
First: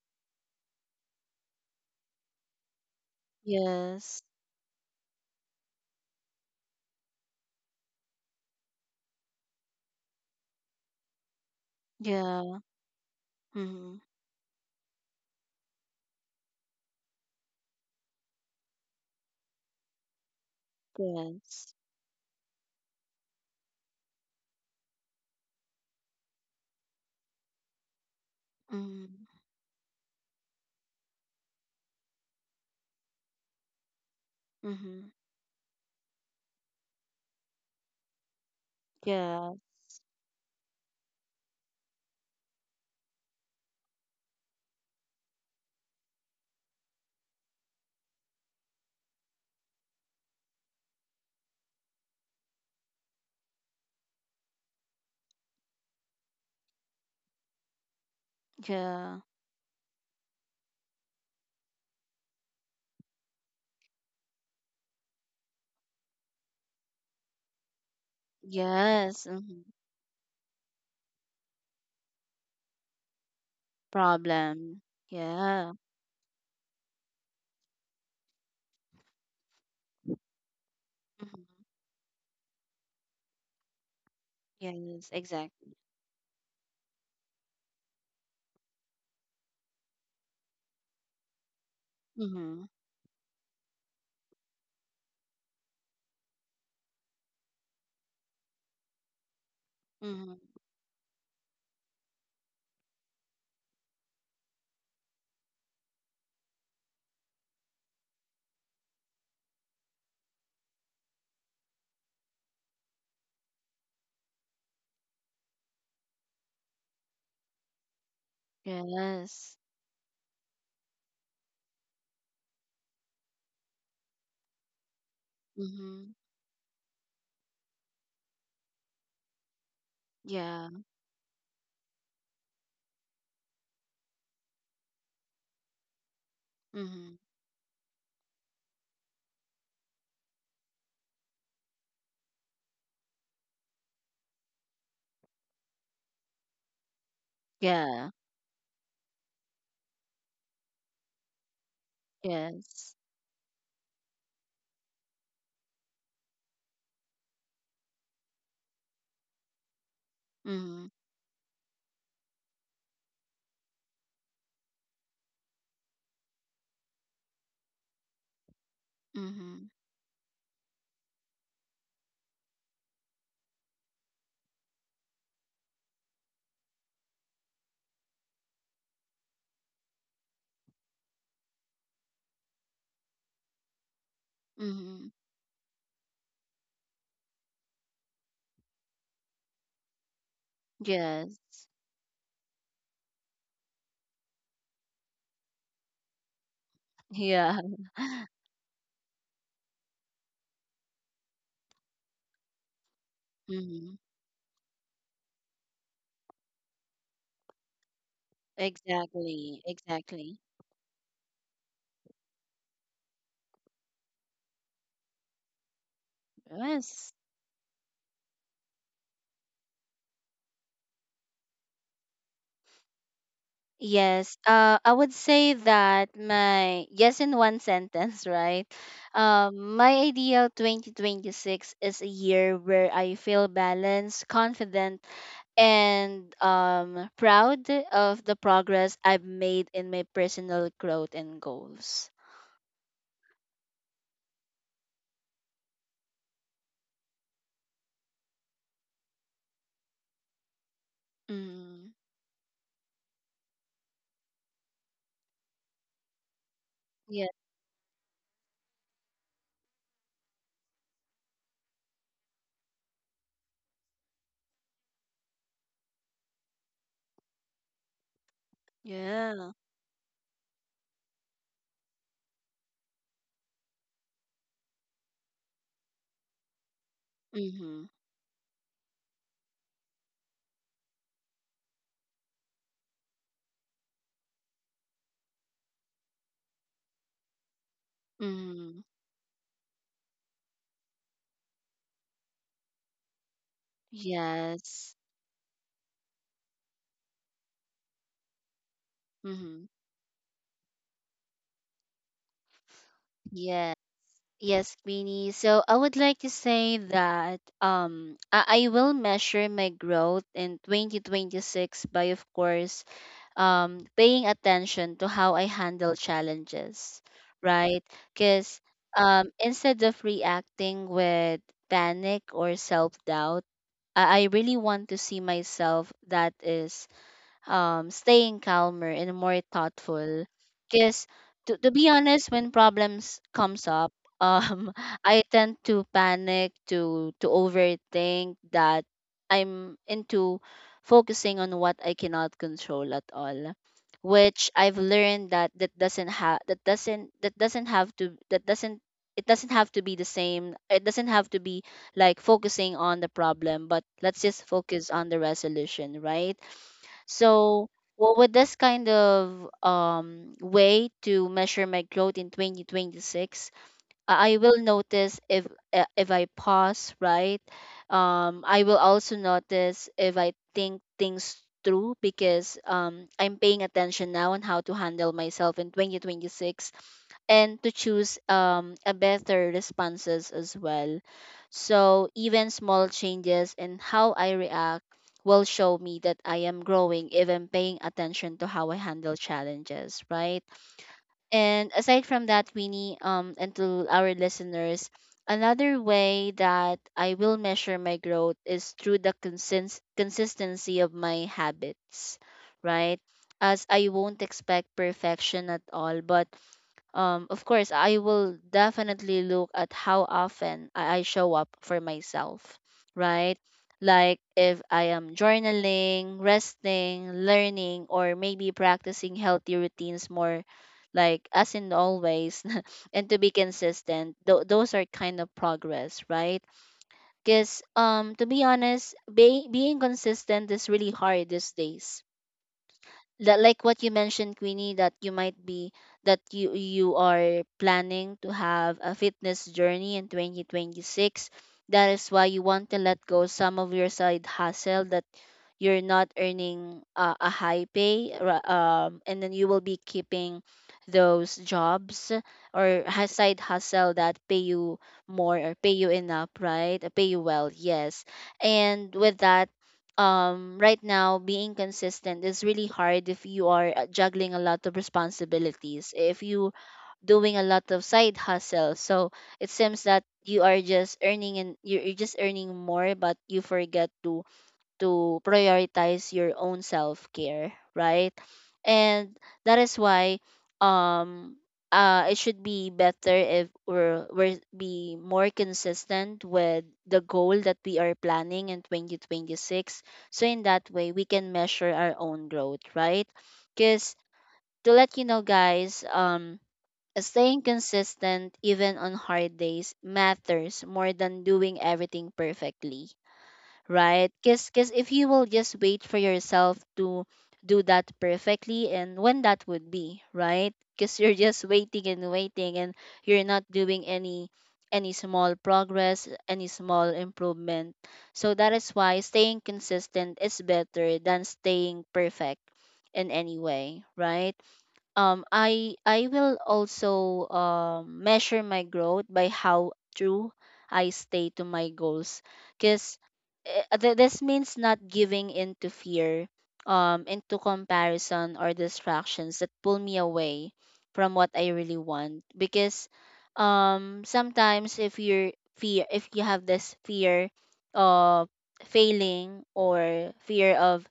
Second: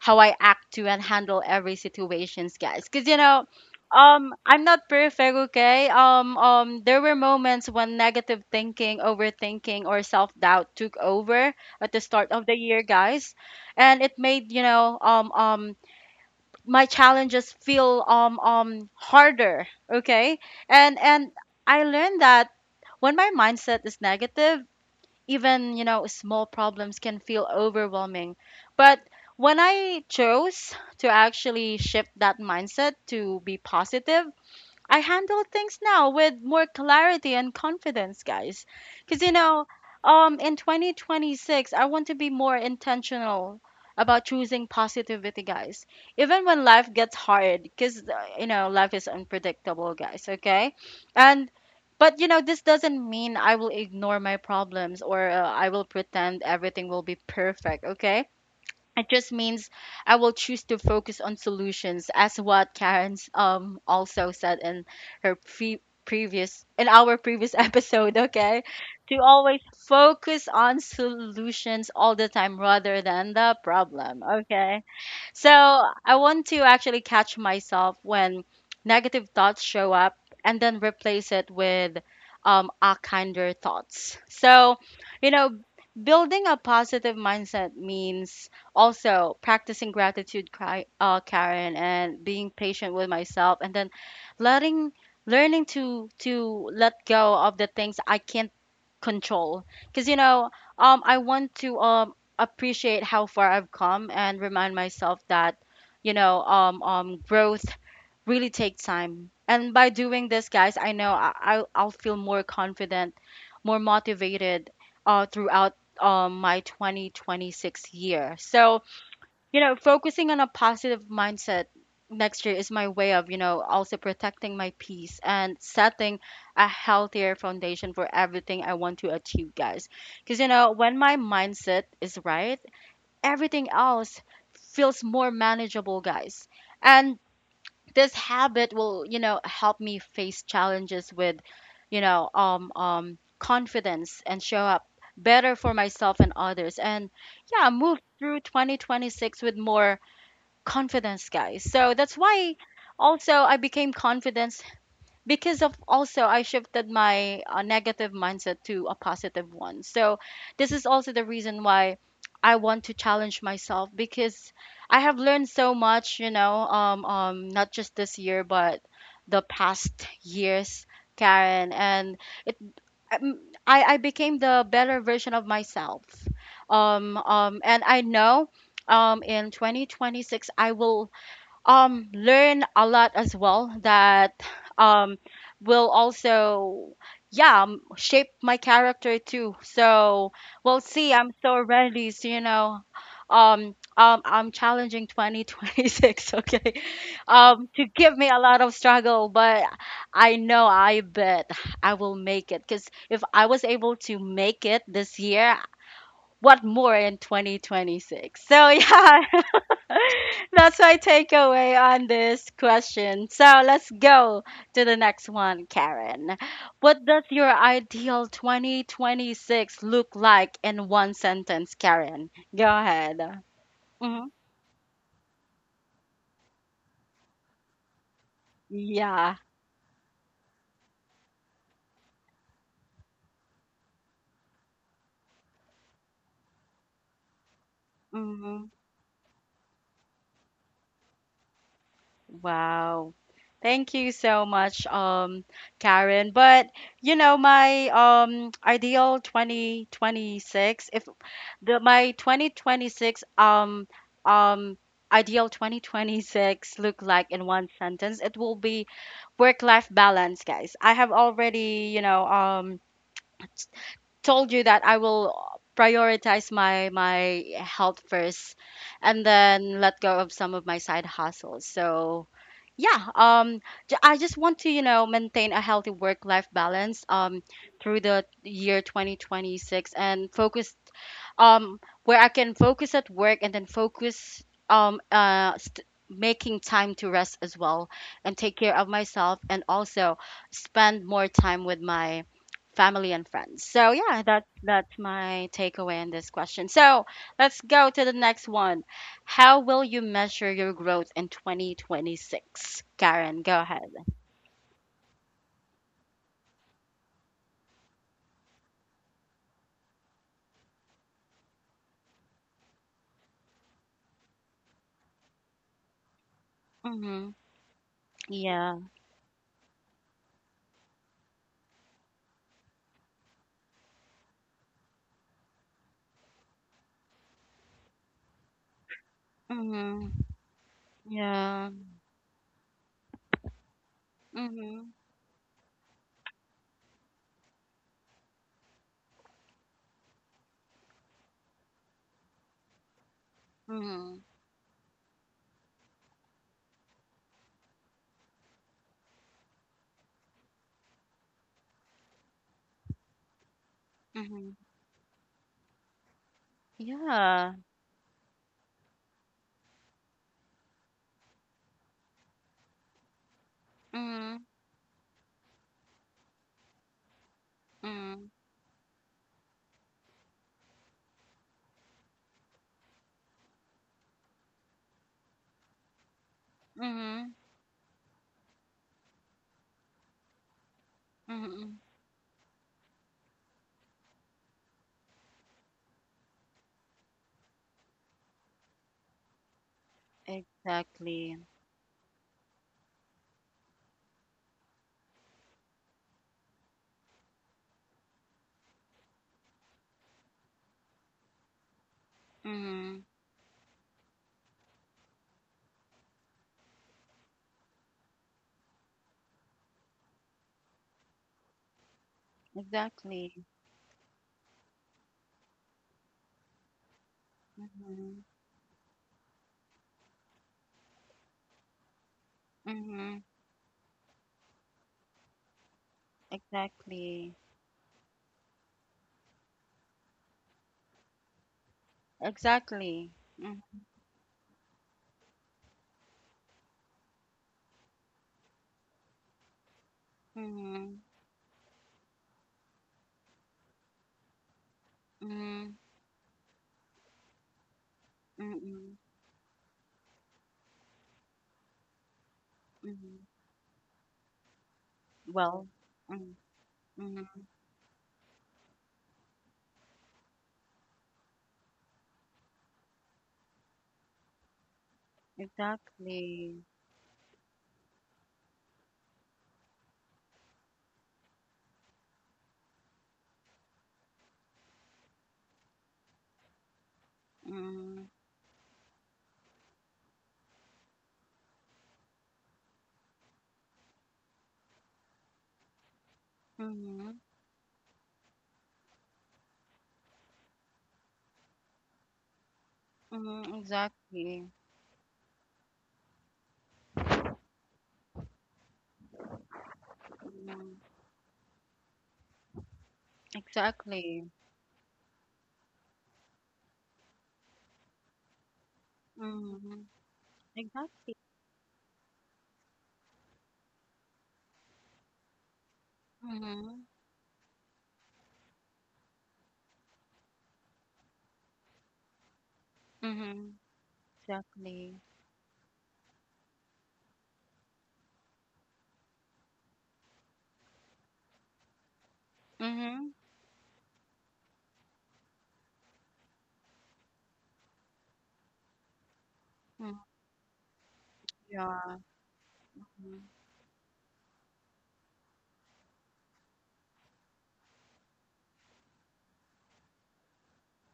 A: how I act to and handle every situations, guys, cuz you know,
B: Yes.
A: I'm not perfect, okay? There were moments when negative thinking, overthinking, or self-doubt took over at the start of the
B: Yeah.
A: year, guys,
B: Mm-hmm.
A: and it made, you know, my challenges feel harder, okay? And
B: Yes.
A: I learned that when my mindset is negative, even, you know, small problems can feel overwhelming. But
B: Mm.
A: when I chose to actually shift that mindset to be positive, I
B: Mm-hmm.
A: handle things now with more clarity and confidence, guys. Because, you
B: Yes.
A: know, in 2026, I want to be more intentional about choosing positivity, guys. Even when life gets hard, because, you know, life is unpredictable, guys, okay? And, but, you know, this doesn't mean I will ignore my problems, or I will pretend everything will be perfect, okay? It
B: Yeah.
A: just means I will choose to focus on solutions, as what Karen's also said in her pre- previous in our previous episode. Okay, to
B: Yes.
A: always
B: Mm-hmm.
A: focus on solutions all the time rather than the problem. Okay,
B: Problem.
A: so
B: Yeah.
A: I want to actually catch myself when negative thoughts show up and then replace
B: Mm-hmm.
A: it with our kinder thoughts. So,
B: Yes.
A: you know,
B: Exactly.
A: building a positive mindset means also practicing gratitude, Karen, and being
B: Mm-hmm.
A: patient with myself and then letting learning to let go of the things I can't control. Because
B: Mm-hmm.
A: I want to appreciate how far I've come and remind myself that, growth really takes time. And by doing this, guys, I know I'll feel more confident, more motivated throughout my 2026 year. So,
B: Yes.
A: focusing on a positive mindset next year is my way of, also protecting my peace and
B: Mm-hmm.
A: setting a healthier foundation for everything I want to achieve, guys. Because,
B: Yeah.
A: when my mindset is right, everything else feels more manageable, guys. And
B: Mm-hmm.
A: this habit will, help me face challenges with, confidence and show up better for myself and others. And yeah, move
B: Yeah.
A: through 2026 with more confidence, guys. So that's why
B: Yes.
A: also I became confident because of also I shifted my negative mindset to a positive one. So this is
B: Mm-hmm.
A: also the reason why I want to challenge myself because I have learned so much, not just this year but the
B: Mm-hmm.
A: past years, Karen, and it um, I became the better version of myself. And I know in 2026 I will learn a lot as well that
B: Mm-hmm.
A: um will also yeah shape my character too. So we'll see. I'm
B: Yes.
A: so ready. So, I'm challenging 2026. Okay,
B: Yeah.
A: to give me a lot of struggle, but I know, I bet I will make it, because if I was able
B: Mm-hmm.
A: to make it this year, what more in 2026? So, yeah.
B: Exactly, exactly.
A: That's my takeaway on this question. So let's go to the next one, Karen. What
B: Yes.
A: does your ideal 2026 look like in one sentence, Karen? Go ahead. Hmm.
B: Yes. I would say that my yes in one sentence, right?
A: Yeah.
B: My ideal 2026 is a year where I feel balanced, confident, and proud of the
A: Mm-hmm.
B: progress I've made in my personal growth and goals.
A: Wow. Thank you so much, Karen. But my ideal 2026, if the
B: Mm.
A: my 2026 um ideal 2026 look like
B: Yeah.
A: in one sentence, it will be work-life balance, guys. I have already, told you that I will prioritize my health first and
B: Yeah.
A: then let go of some of my side hustles. So yeah, I just want to maintain a healthy work life balance
B: Mm-hmm.
A: through the year 2026 and focus um where I can focus at work, and then making time to rest as well and take care
B: Mm-hmm.
A: of myself, and also spend more time with my family and friends. So yeah, that's
B: Yes.
A: my takeaway in this question. So let's go to the next one. How
B: Mm-hmm.
A: will you measure your growth in 2026? Karen, go
B: Yeah.
A: ahead.
B: Yes, Queenie. So I would like to say that I will measure my growth in 2026 by, of course, paying attention to how I handle challenges,
A: Mm-hmm.
B: right? Because,
A: Yeah.
B: instead of reacting with panic or self-doubt, I really want to see myself that is staying calmer and more
A: Mm-hmm.
B: thoughtful. Because, to,
A: Yeah.
B: to be honest, when problems comes up, um,
A: Mm-hmm.
B: I tend to panic, to overthink, that I'm into focusing on what I cannot control at all,
A: Mm-hmm.
B: which I've learned that that doesn't have that doesn't have to that doesn't it doesn't have to be the same. It doesn't have to be like focusing on the problem, but let's just
A: Mm-hmm.
B: focus on the resolution, right?
A: Yeah.
B: So, what would this kind of way to measure my growth in 2026?
A: Mm-hmm.
B: I will notice if, if I pause, right?
A: Mm-hmm.
B: I will also notice if I think things through, because, I'm paying attention now on how to handle myself in 2026,
A: Mm-hmm.
B: and to choose, a better responses as well.
A: Mm-hmm.
B: So even small changes in how I react will show me that I am growing, even paying attention to how I handle challenges, right?
A: Exactly.
B: And aside from that, Winnie, and to our listeners, another way that I will measure my growth is through the consistency of my habits,
A: Mm-hmm.
B: right? As I won't expect perfection at all, but, of course, I will definitely look at how often I show up for myself, right?
A: Exactly.
B: Like if I am journaling, resting, learning, or
A: Mm-hmm.
B: maybe practicing healthy routines more, like, as in always, and to
A: Mm-hmm.
B: be consistent. Those are kind of progress, right?
A: Exactly.
B: Because, to be honest, being consistent is really hard these days,
A: Exactly.
B: that,
A: Mm-hmm.
B: like what you mentioned, Queenie, that you might be that you are planning to have a fitness journey in
A: Mm-hmm.
B: 2026, that is why you want to let go some of your side hustle, that
A: Mm-hmm.
B: you're not earning, a high pay
A: Mm-hmm.
B: and then you will be keeping those jobs or
A: Mm-hmm.
B: side hustle that pay you more, or
A: Well.
B: pay you enough, right? Pay you
A: Mm-hmm.
B: well, yes. And with that, right now, being consistent is really hard if you are, juggling a lot of responsibilities, if you
A: Exactly.
B: doing a lot of side hustle. So it seems that you are just earning, and you're just earning more, but you forget to prioritize your own self care,
A: Mm-hmm.
B: right? And that is why, um it should be better if we're be more consistent with the
A: Mhm,
B: goal that we are planning in 2026. So in that way, we can measure our own growth, right?
A: mhm,
B: Because,
A: exactly.
B: to let you know, guys, staying consistent even on hard days matters
A: Mhm,
B: more than doing everything perfectly, right?
A: exactly.
B: Because if you will just wait for yourself to do that perfectly, and when that would
A: Mhm,
B: be, right? Because you're
A: exactly.
B: just waiting and waiting, and you're not doing any small progress, any
A: Mhm,
B: small improvement. So that is why staying consistent is better than staying perfect in any
A: mhm,
B: way, right?
A: exactly.
B: I will also, measure my growth by how true I stay to my goals, because
A: Mhm,
B: this means not giving in to fear, into comparison or distractions that pull
A: mhm,
B: me away from what I really
A: yeah.
B: want. Because,
A: Mhm,
B: sometimes, if you're fear if you have this fear of failing or fear of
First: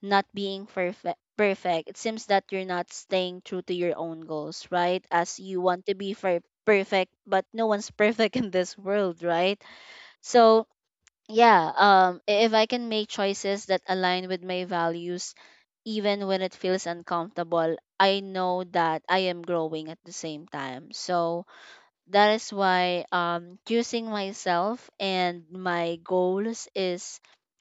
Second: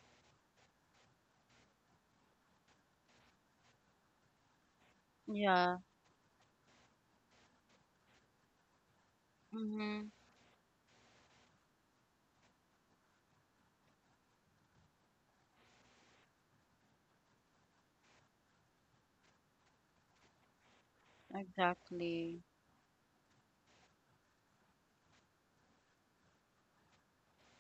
B: not being perfect, it seems that you're not staying true to your own goals, right, as you
A: yeah.
B: want to be perfect, but no one's perfect in this world, right?
A: Mhm,
B: So, yeah, if I can make choices that align with my values, even when it feels uncomfortable, I know that I am growing at the same time. So that
A: exactly.
B: is why, choosing myself and my goals is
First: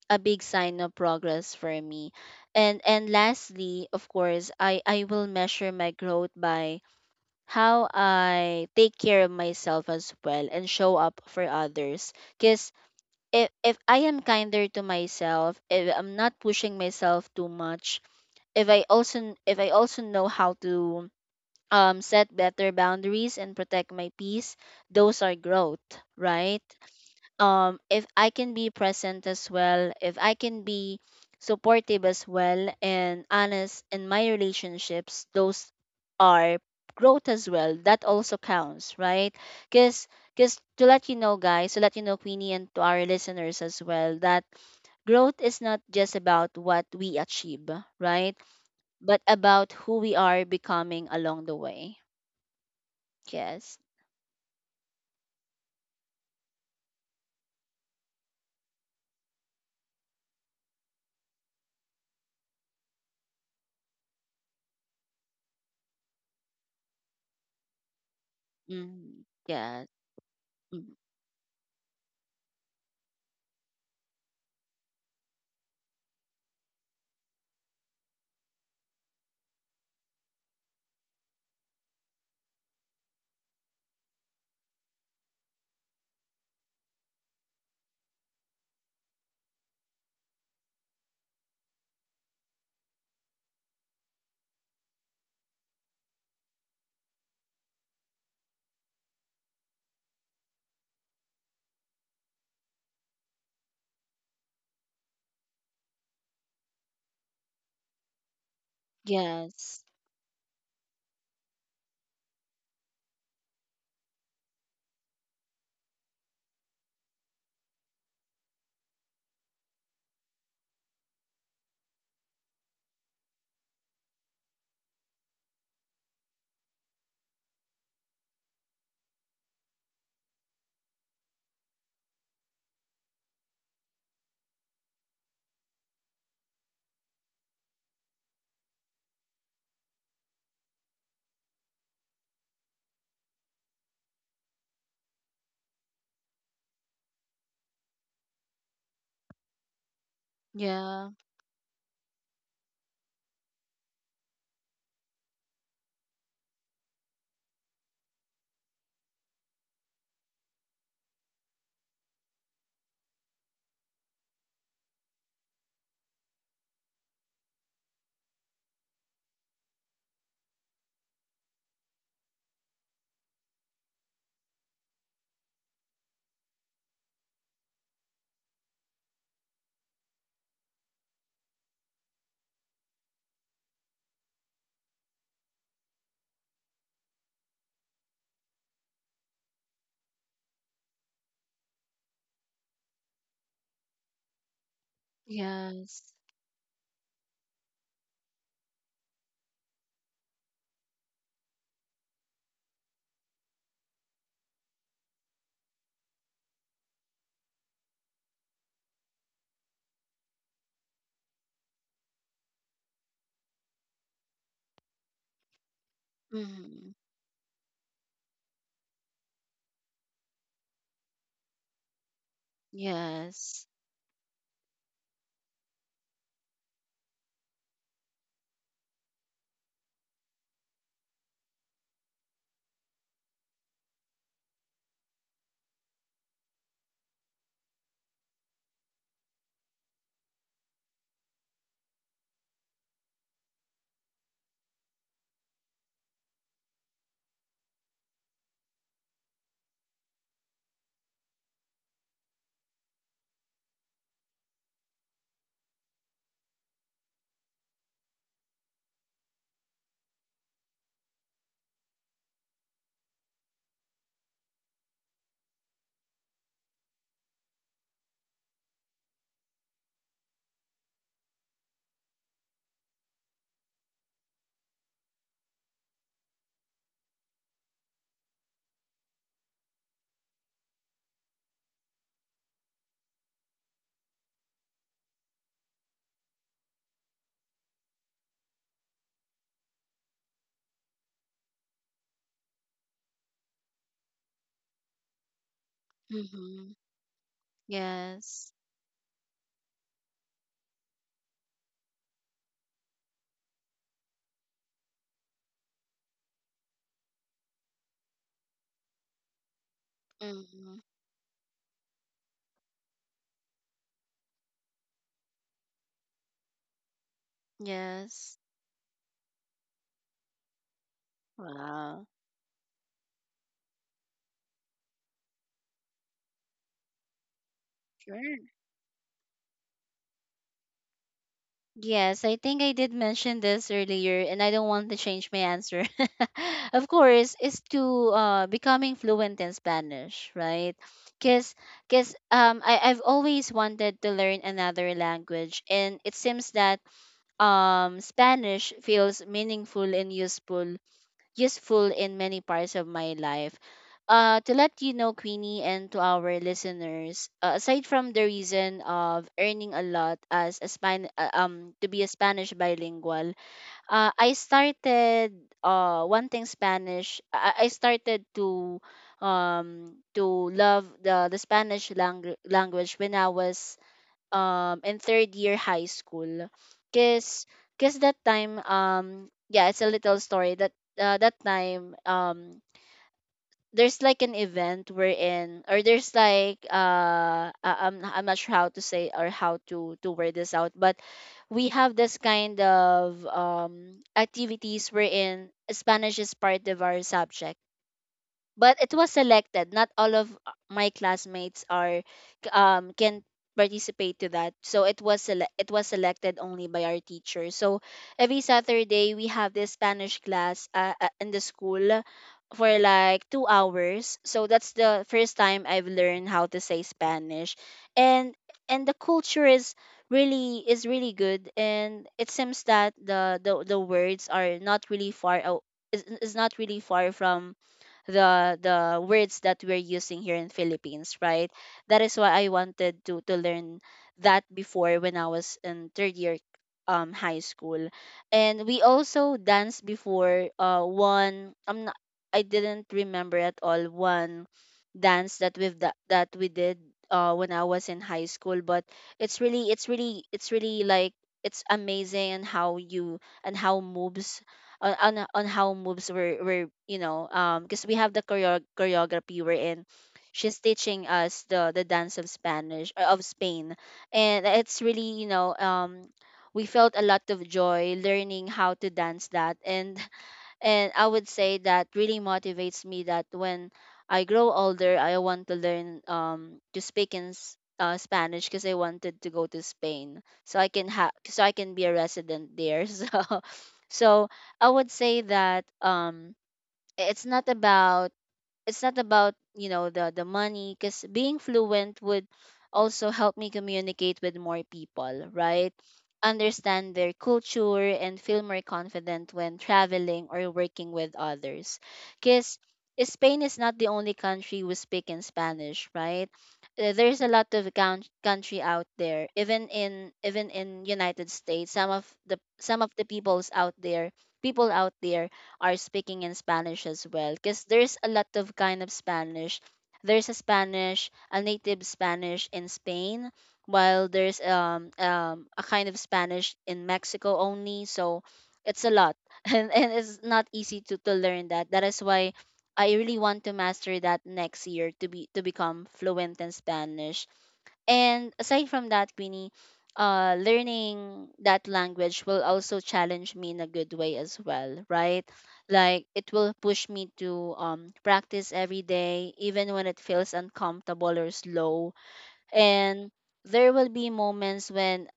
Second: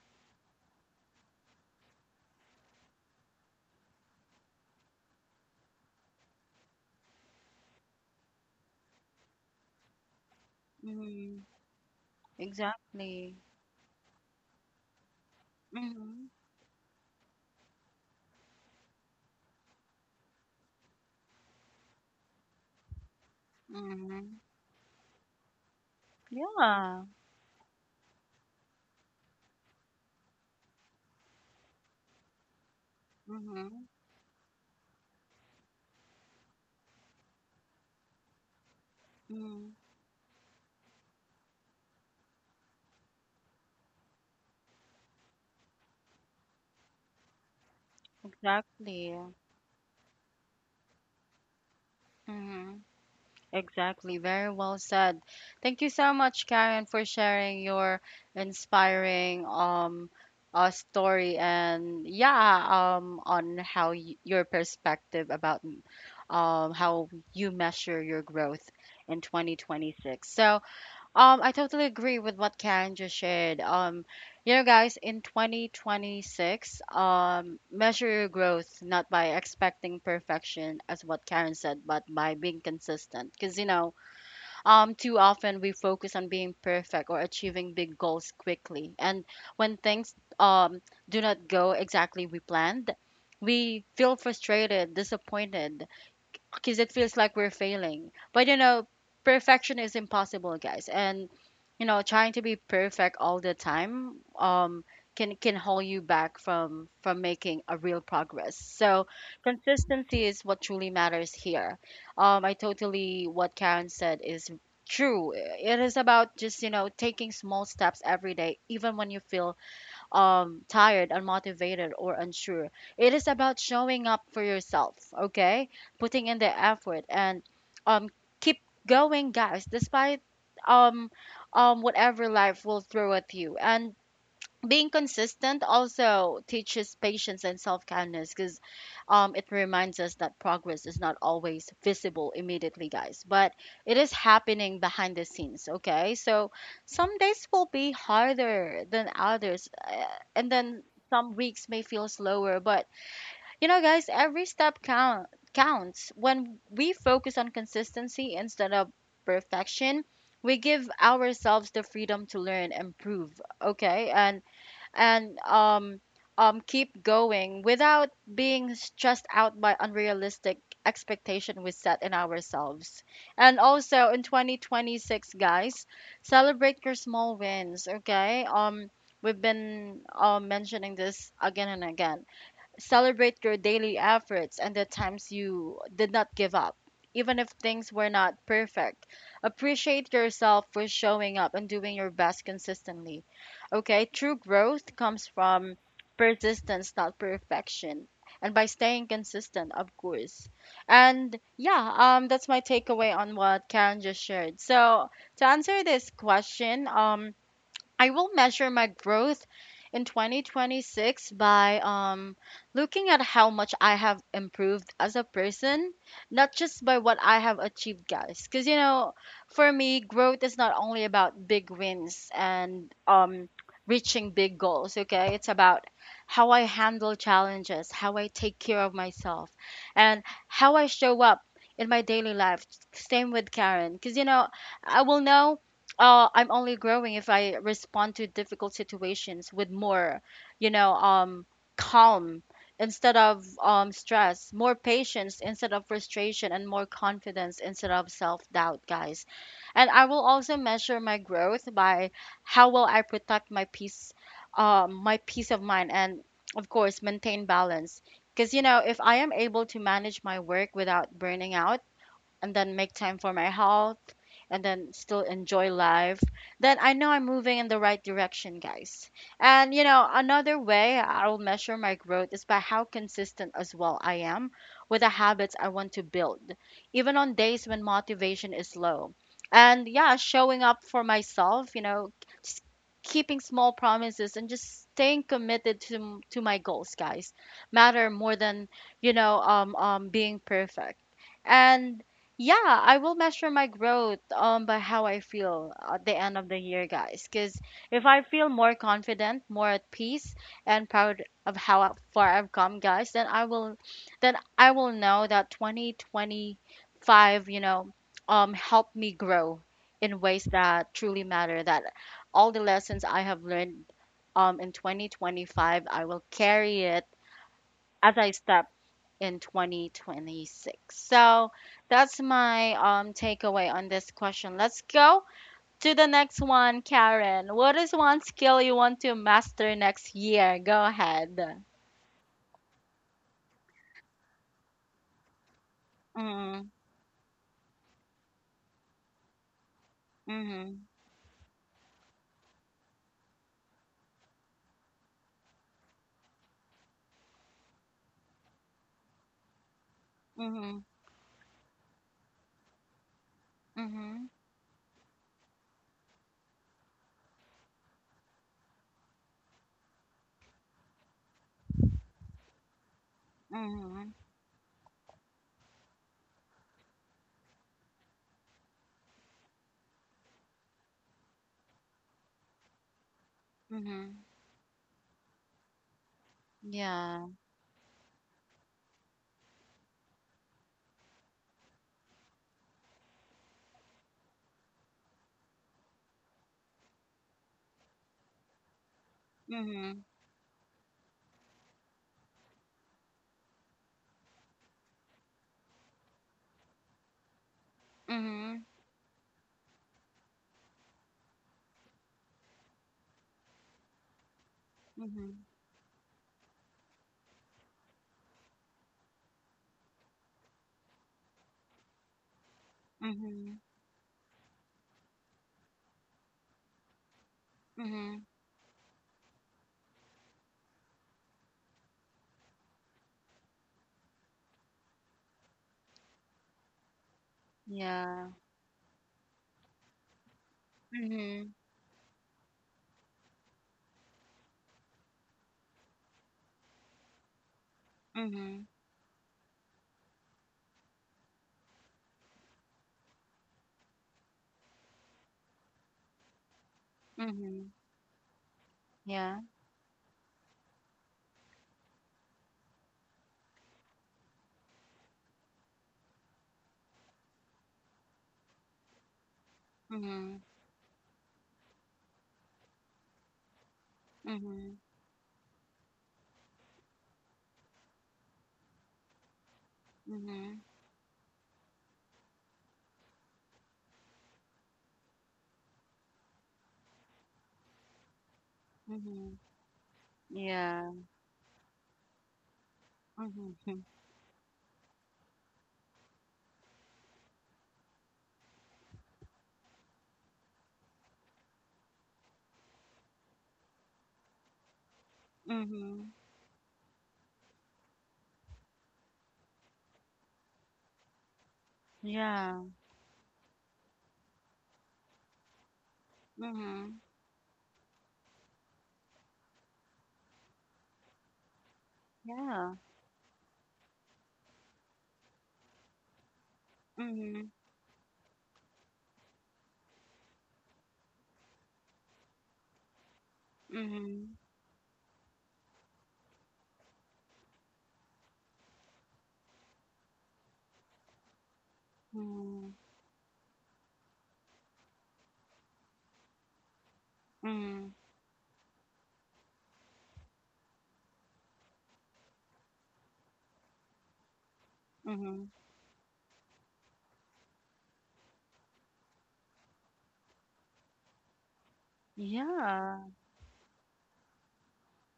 B: a big sign of progress for me. And lastly, of course, I will measure my growth by how I take care of myself as well and show up for
A: Mhm,
B: others. Cause,
A: exactly.
B: if I am kinder to myself, if I'm
A: Mhm,
B: not pushing myself too much, if I also know how to set better boundaries and protect my
A: mhm,
B: peace, those are growth, right?
A: yeah.
B: If I can be present as well, if I can be supportive as well and honest
A: Mhm,
B: in my relationships, those are growth as well. That also counts, right?
A: mhm,
B: Cause because, to let you know, guys, to let you know, Queenie, and to our listeners as well, that growth is not just about what we achieve, right?
A: exactly.
B: But about who we are becoming along the way.
A: Mhm.
B: Yes.
A: Exactly. Very well said. Thank you so much, Karen, for sharing your inspiring story, and yeah, on how y your perspective about how you measure your growth in
B: Mm, yes.
A: 2026. So,
B: Mm,
A: I totally agree with what Karen just shared. Guys, in 2026, measure your growth not by expecting perfection, as what Karen said, but by being consistent. Because, too often we focus on being perfect or achieving big goals quickly. And when things do not go exactly we planned, we feel frustrated, disappointed, because it feels like we're failing. But perfection is impossible, guys. And trying to be perfect all the time can hold you back from making a real progress. So
B: yes.
A: consistency is what truly matters here. I totally what Karen said is true. It is about just taking small steps every day, even when you feel tired, unmotivated, or unsure. It is about showing up for yourself, okay? Putting in the effort and um, keep going, guys, despite um, whatever life will throw at you. And being consistent also teaches patience and self-kindness, because it reminds us that progress is not always visible immediately, guys, but it is happening behind the scenes. Okay, so some days will be harder than others, and then
B: Yeah.
A: some weeks may feel slower, but guys, every step count counts. When we focus on consistency instead of perfection, we give ourselves the freedom to learn, improve, okay, and keep going without being stressed out by unrealistic expectation we set in ourselves. And also in 2026, guys, celebrate your small wins, okay? We've been mentioning this again and again. Celebrate your daily efforts and the times you did not give up, even if things were not perfect. Appreciate yourself for showing up and doing your best consistently. Okay, true growth comes from
B: Yes.
A: persistence, not perfection. And by staying consistent, of course. And yeah, that's my takeaway on what Karen just shared. So to answer this question, I will measure my growth in 2026 by looking at how much I have improved as a person, not just
B: Mm-hmm.
A: by what I have achieved, guys. Because, for me, growth is not only about big wins and
B: Yes.
A: reaching big goals, okay? It's about how I handle challenges, how I take care of myself, and how I show up in my daily life. Same with Karen. Because, I will know, I'm only growing if I respond to difficult situations with more, you know, um, calm instead of stress, more patience instead of frustration, and more confidence instead of self doubt, guys. And I will also measure my growth by how well I protect my peace of mind, and of course, maintain balance. Because, if I am able to manage my work without burning out, and then make time for my health and then still enjoy life, then I know I'm moving in the right direction, guys. And another way I'll measure my growth is by how consistent as well I am with the habits I want to build, even on days when motivation is low. And yeah, showing up for myself, s- keeping small promises and just staying committed to my goals, guys, matter more than, being perfect. And yeah, I will measure my growth by how I feel at the end of the
B: Mm-hmm.
A: year, guys. Because if I feel
B: Yes.
A: more confident, more at peace, and proud of how far I've come, guys, then then I will know that 2025, helped me grow in ways
B: Mm-hmm.
A: that truly matter. That all the lessons I have learned, in 2025, I will carry it as I
B: Yes.
A: step in 2026. So
B: Wow.
A: that's my takeaway on this question. Let's go to the next one, Karen. What is one
B: Sure.
A: skill you want to master next year? Go ahead.
B: Yes, I think I did mention this earlier, and I don't want to change my answer.
A: Mm,
B: Of course, is to, becoming fluent in Spanish, right?
A: mhm,
B: Because because, I've always wanted to learn another language, and it seems that, Spanish feels meaningful and useful,
A: mhm,
B: in many parts of my life.
A: mhm,
B: To let you know, Queenie, and to our listeners, aside from the reason of earning a lot as a to be a Spanish bilingual,
A: mhm,
B: I started, wanting Spanish. I started to, to love the Spanish language when I was,
A: mhm.
B: and third year high school,
A: Yeah.
B: because that time, yeah, it's a little story that, that time, there's like an event we're in, or there's like, I'm not sure how to say, or how to
A: Mhm,
B: to word this out, but we have this kind of, activities we're in, Spanish is part of our subject.
A: mhm,
B: But it was selected, not all of, my classmates are, can participate to that, so it was
A: mhm,
B: selected only by our teacher. So every Saturday we have this Spanish class, in the school for like 2
A: mhm,
B: hours. So that's the first time I've learned how to say Spanish.
A: mhm.
B: And and the culture is really good, and it seems that the words are not really far out, is not really far from
A: Yeah.
B: the words that we're using here in Philippines, right?
A: Mhm,
B: That is why I wanted to learn that before, when I was in third year, high school.
A: mhm,
B: And we also danced before one I'm not I didn't remember at all one dance that we did when I
A: mhm.
B: was in high school. But
A: Yeah.
B: it's really it's amazing. And how you and how moves on how moves were you know because we have the choreography, we're in,
A: Mhm,
B: she's teaching us the dance of Spanish, of Spain. And
A: mhm,
B: it's really, you know, we felt a lot of joy learning how to dance that. and
A: mhm,
B: and I would say that really motivates me, that when I grow older, I want to learn to speak in Spanish, because I wanted to
A: mhm.
B: go to Spain so I
A: Yeah.
B: can be a resident there so
A: Mhm.
B: so I would say that, it's not about, it's not about the money, because being fluent would also help me communicate with more people, right?
A: Mhm.
B: Understand their culture and feel more confident when traveling or working with others. Because
A: Yeah.
B: Spain is not the only country who speak in Spanish, right?
A: Mhm.
B: There's a lot of country out there. Even in United States, some of the
A: Yeah.
B: peoples out there, people out there are speaking in Spanish as well,
A: Mhm.
B: because there's a lot of kind of Spanish. There's a Spanish, a native Spanish in Spain, while
A: Mhm.
B: there's a kind of Spanish in Mexico only. So it's a lot and it's not easy to learn that. That is why
A: Mhm.
B: I really want to master that next year, to be to become fluent in Spanish.
A: Mhm.
B: And aside from that, Queenie, learning that language will also challenge me in a good way as well, right?
A: Mhm.
B: Like it will push me to, practice every day, even when it feels uncomfortable or slow.
A: Yeah.
B: And there will be moments when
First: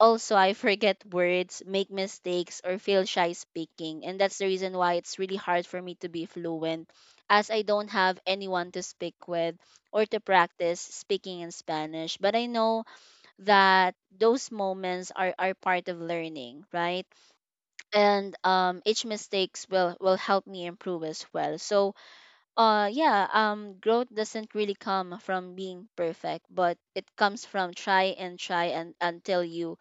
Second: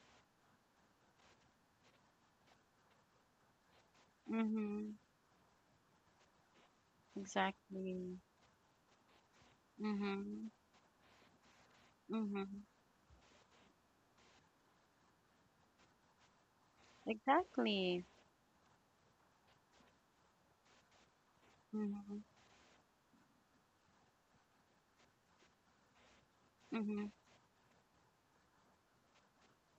B: also I forget words, make mistakes, or feel shy speaking. And that's the reason why
A: Mhm.
B: it's really hard for me to be fluent, as I don't have
A: Exactly.
B: anyone to speak with or to
A: Mhm.
B: practice speaking in Spanish. But I
A: Mhm.
B: know that those moments are part of learning, right?
A: Exactly.
B: And each mistakes will help me improve as well. So
A: Mhm.
B: yeah, growth doesn't really come from being perfect, but it
A: Mhm.
B: comes from try and try and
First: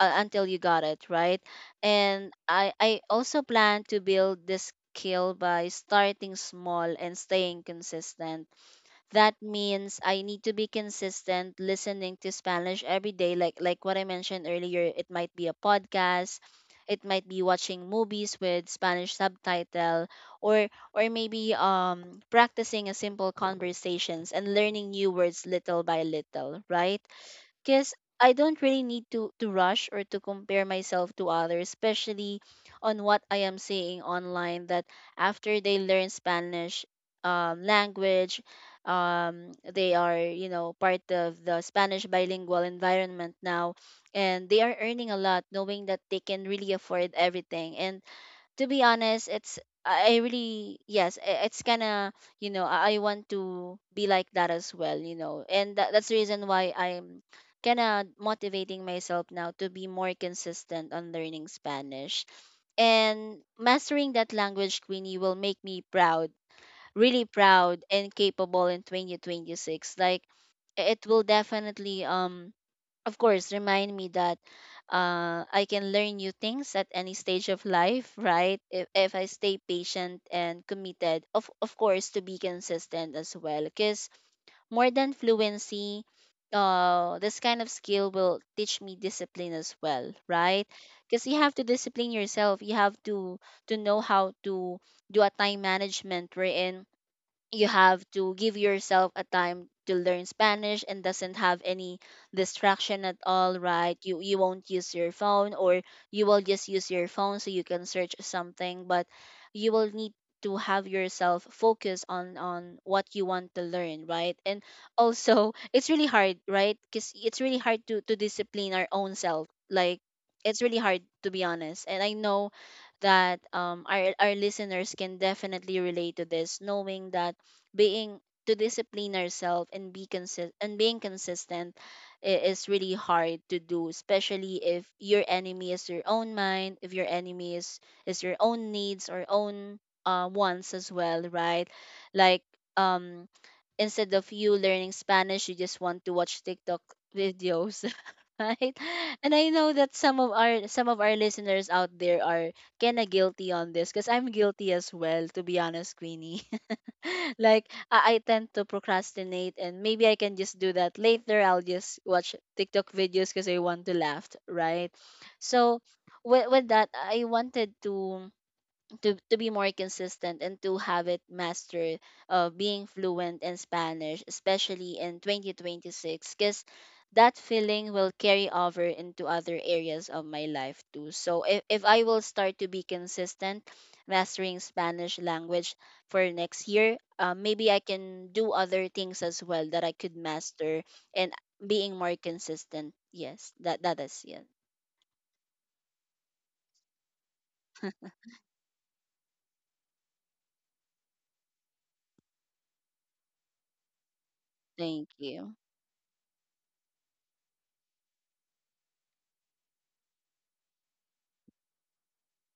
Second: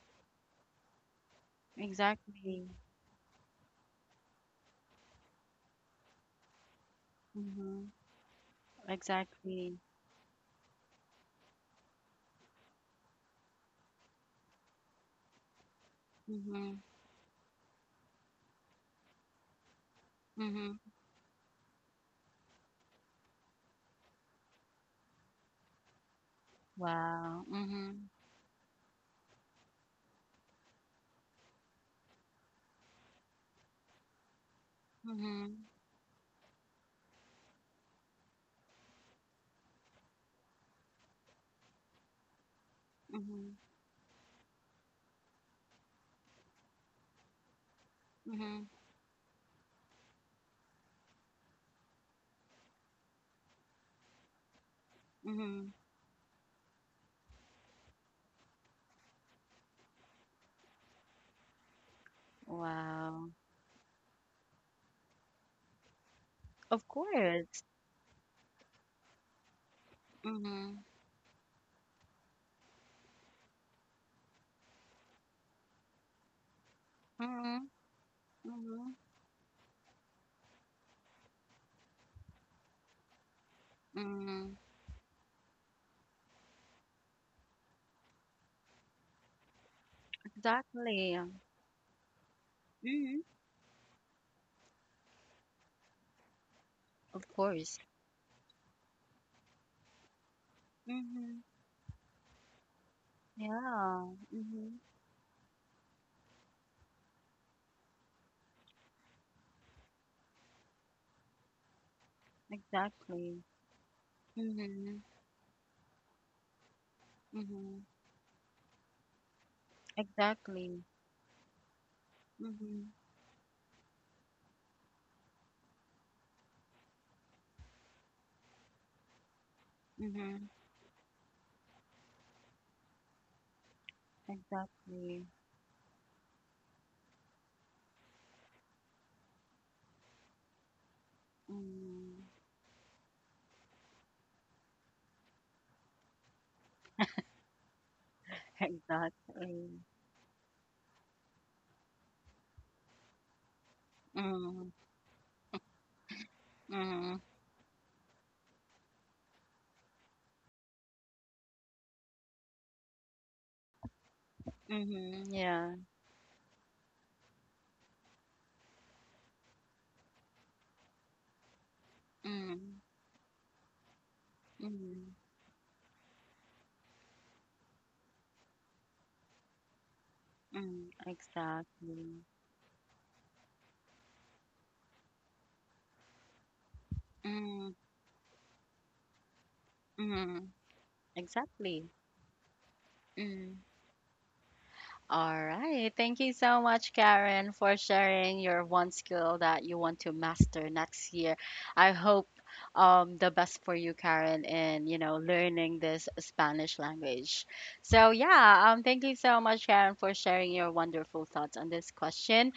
B: until you got it right. And i
A: Exactly.
B: i also plan to build this skill by starting small and staying
A: Mhm.
B: consistent. That
A: Exactly.
B: means I need to be consistent listening to Spanish every day, like what I mentioned earlier. It might be a podcast,
A: Mhm.
B: it might be watching movies with Spanish subtitle, or
A: Mhm.
B: maybe practicing a simple conversations and learning new words little by little, right?
A: Wow.
B: Because
A: Mhm.
B: I don't really need to rush or to compare myself to others, especially on what I am seeing online, that after
A: Mhm.
B: they learn Spanish language, they are, you know, part of the Spanish bilingual environment
A: Mhm.
B: now, and they are earning a lot, knowing that they can really afford everything. And to
A: Mhm.
B: be honest, it's I really, yes, it's kind of, you know, I want to be like that as well, you know.
A: Mhm.
B: And that's the reason why I'm kind of motivating myself now to be more consistent on learning Spanish,
A: Wow.
B: and mastering that language, Queenie, will make me proud,
A: Of
B: really
A: course.
B: proud and capable in 2026. Like
A: Mhm.
B: it will definitely of course remind me that I can learn new things at any stage of
A: Mhm.
B: life, right?
A: Mhm.
B: If I stay patient and committed, of course, to be consistent as well. Because
A: Mhm.
B: more than fluency, this kind of skill will teach me discipline as well, right?
A: Exactly.
B: Because you have to discipline yourself. You have
A: Mhm.
B: to know how to do a time management, wherein
A: Of
B: you
A: course.
B: have to give yourself a time to learn Spanish, and doesn't
A: Mhm.
B: have any distraction at all, right?
A: Yeah.
B: You won't
A: Mhm.
B: use your phone, or you will just use your phone so you can search something, but you will need to have yourself focus on what you
A: Exactly.
B: want to learn, right? And
A: Mhm.
B: also it's really hard, right? Because it's really hard
A: Mhm.
B: to discipline our own self. Like it's really
A: Exactly.
B: hard, to be honest. And I know
A: Mhm.
B: that our listeners can definitely relate to this, knowing that being to discipline ourselves and be
A: Mhm.
B: consist and being consistent is really hard to do, especially if your
A: Exactly.
B: enemy is your own mind, if your enemy is your own needs or own wants as well, right?
A: Mhm.
B: Like um instead of you learning Spanish, you just want to watch TikTok videos, right? And I know
A: Exactly.
B: that some of our listeners out there are kinda guilty on this, because I'm
A: Mm.
B: guilty as well, to be honest, Queenie.
A: Mm.
B: Like I tend to procrastinate, and maybe I can just do that later. I'll just watch TikTok videos because I want to laugh, right?
A: Mhm. Yeah.
B: So with that, I wanted to to be more consistent and to have it mastered,
A: Mhm.
B: being fluent in Spanish, especially
A: Mhm.
B: in 2026, because that feeling will carry over into other areas of my life
A: Mm.
B: too. So if I will
A: Exactly.
B: start to be consistent mastering Spanish language for next year, maybe
A: Mhm.
B: I can do other things as well that I could
A: Mm.
B: master and
A: Exactly.
B: being more consistent. Yes, that that is it.
A: All right. Thank you so much, Karen, for sharing your one skill that you want to master next year. I hope the best for you, Karen, in
B: Thank you.
A: learning this Spanish language. So yeah, thank you so much, Karen, for sharing your wonderful thoughts on this question.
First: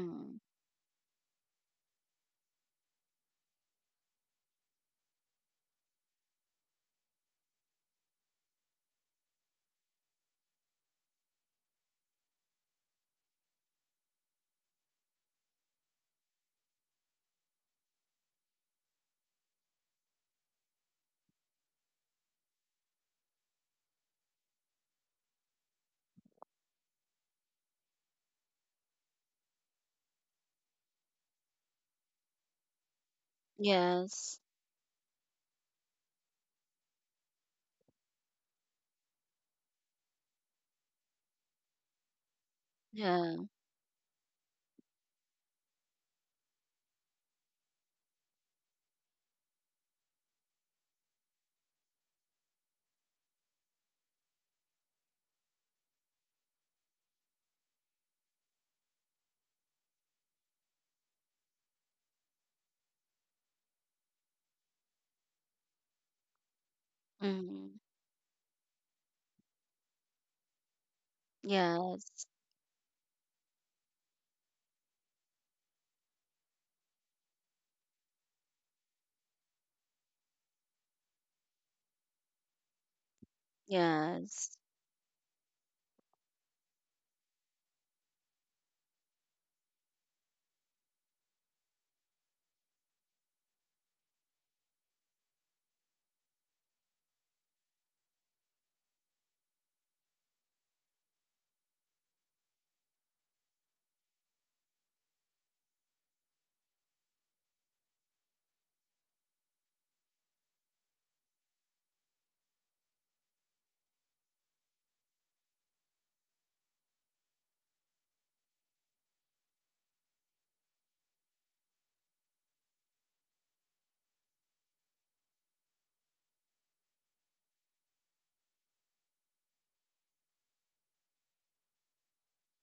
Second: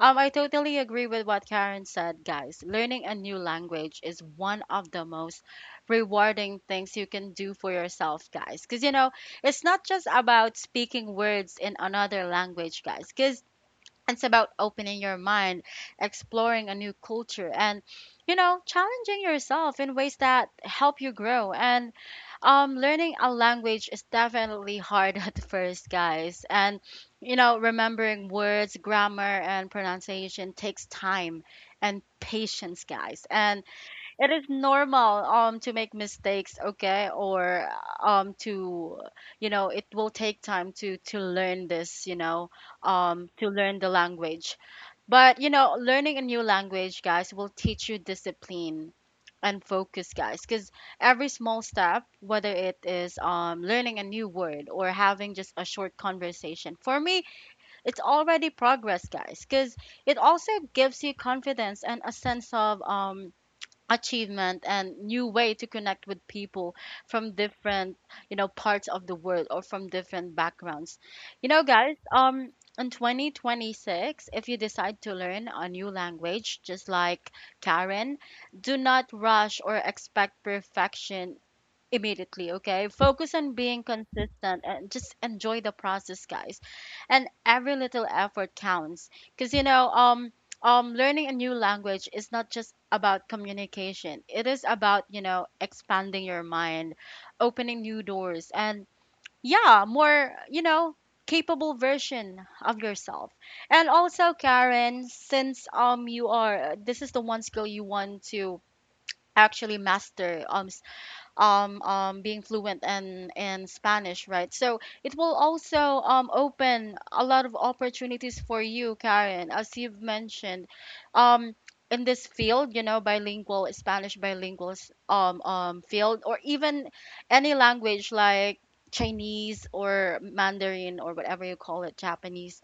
A: I totally agree with what Karen said, guys. Learning a new language is one of the most rewarding things you can do for yourself, guys, because it's not just about speaking words in another language, guys, because it's about opening your mind, exploring a new culture, and, challenging yourself in ways that help you grow. And learning a language is definitely hard at first, guys. And, remembering words, grammar, and pronunciation takes time and patience, guys. And it
B: Yes.
A: is normal to make mistakes, okay, or to you know it will take time to learn this,
B: Yeah.
A: to learn the language. But you know, learning a new language, guys, will teach you discipline and focus, guys, because every small step, whether it is learning a new word or having just a short conversation, for me it's already progress, guys, because it also gives you confidence and a sense of achievement and new way to connect with people from
B: Mm.
A: different, you know, parts of the world or from different backgrounds. you know guys
B: Yes.
A: um in 2026, if you decide to learn a new language, just like Karen, do not rush or expect perfection immediately, okay? Focus on being
B: Yes.
A: consistent and just enjoy the process, guys. And every little effort counts because, you know, learning a new language is not just about communication, it is about, you know, expanding your mind, opening new doors, and yeah, more, you know, capable version of yourself. And also, Karen, since you are, this is the one skill you want to actually master, being fluent in Spanish, right? So it will also open a lot of opportunities for you, Karen, as you've mentioned. Um, in this field, you know, bilingual, Spanish bilingual field, or even any language like Chinese or Mandarin or whatever you call it, Japanese,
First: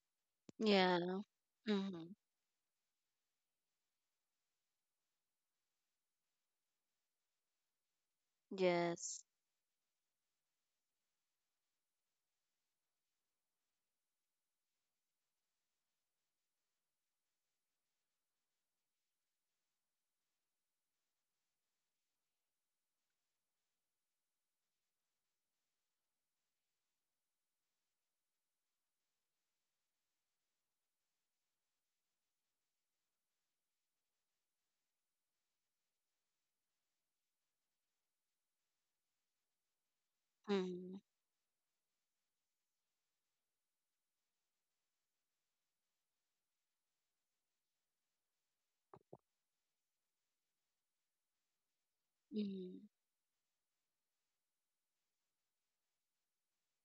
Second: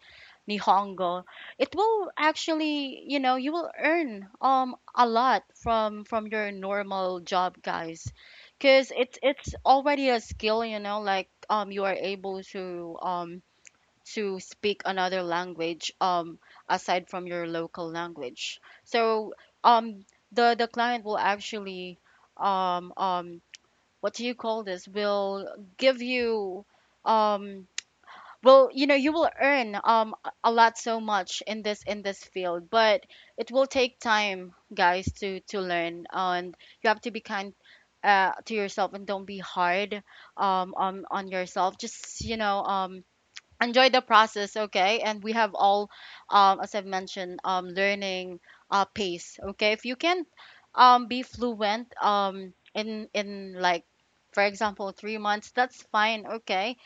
B: Yeah.
A: Nihongo, it will
B: Mm-hmm.
A: actually, you know, you will earn a lot from your normal job, guys, because it's
B: Yes.
A: it's already a skill, you know, like you are able to speak another language aside from your local language. So um the client will actually um um what do you call this, will give you um well, you know, you will earn a lot, so much, in this field. But it will take time, guys, to learn, and you have to be kind to yourself and don't be hard
B: Mm-hmm.
A: on yourself. Just, you know, enjoy the process, okay? And we have all, as I've mentioned, learning pace, okay? If you can be fluent
B: Mm-hmm.
A: in like, for example, 3 months, that's fine, okay.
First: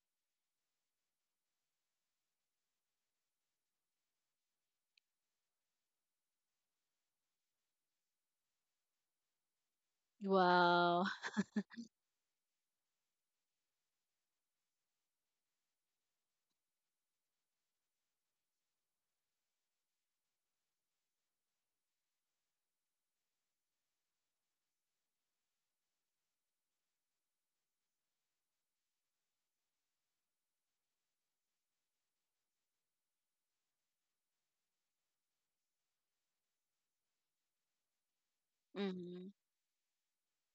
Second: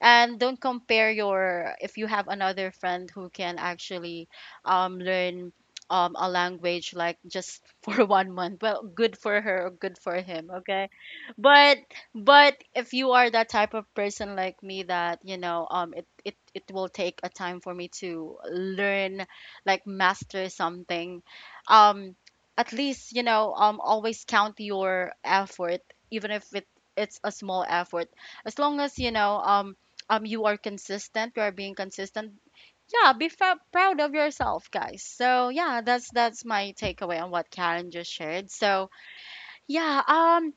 A: And don't compare your, if you have another friend who can actually learn a language like just for 1 month, well good for her or good for him, okay.
B: Wow.
A: but but if you are that type of person like me that, you know, it will take a time for me to learn, like master something, um, at least, you know, always count your effort, even if it's a small effort. As long as, you know, you are consistent, you are being consistent, yeah, be proud of yourself, guys. So yeah, that's my takeaway on what Karen just shared. So
B: Mm-hmm.
A: yeah,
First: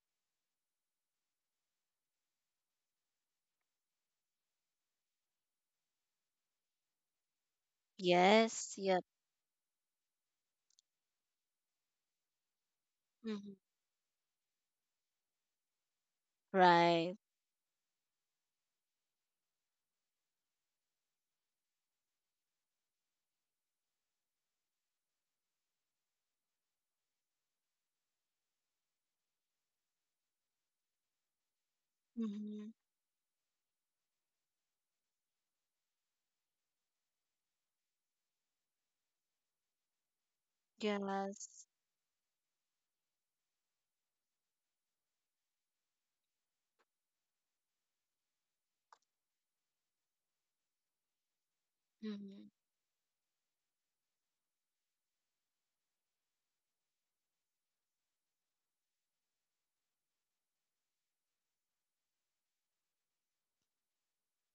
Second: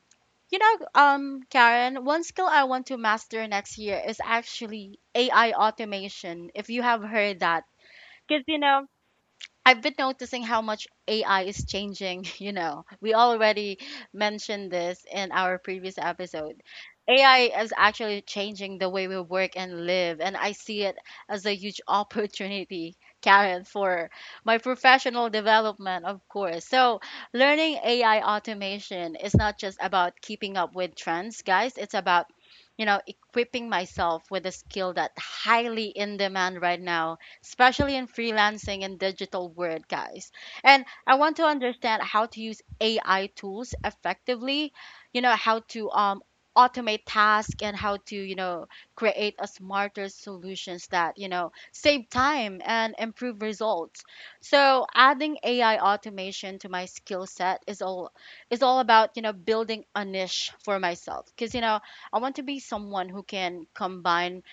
A: you know, Karen, one skill I want to master next year is actually AI automation, if you have heard that. Because, you
B: Yes.
A: know,
B: Yep.
A: I've been noticing how much AI is changing. You know, we
B: Mm-hmm.
A: already mentioned this in our previous episode.
B: Right.
A: AI is actually changing the way we work and live, and I see it as a huge opportunity, Karen, for my professional development, of course. So, learning AI automation is not just about keeping up with trends, guys, it's about,
B: Mm-hmm.
A: you know, equipping myself with a skill that highly in demand right now, especially in freelancing and digital world, guys. And I want to
B: Yes.
A: understand how to use AI tools effectively, you know, how to automate tasks and how to, you know, create a smarter solutions that, you know, save
B: Mm-hmm.
A: time and improve results. So adding AI automation to my skill set is all about, you know, building a niche for myself. Because, you know, I want to be someone who can combine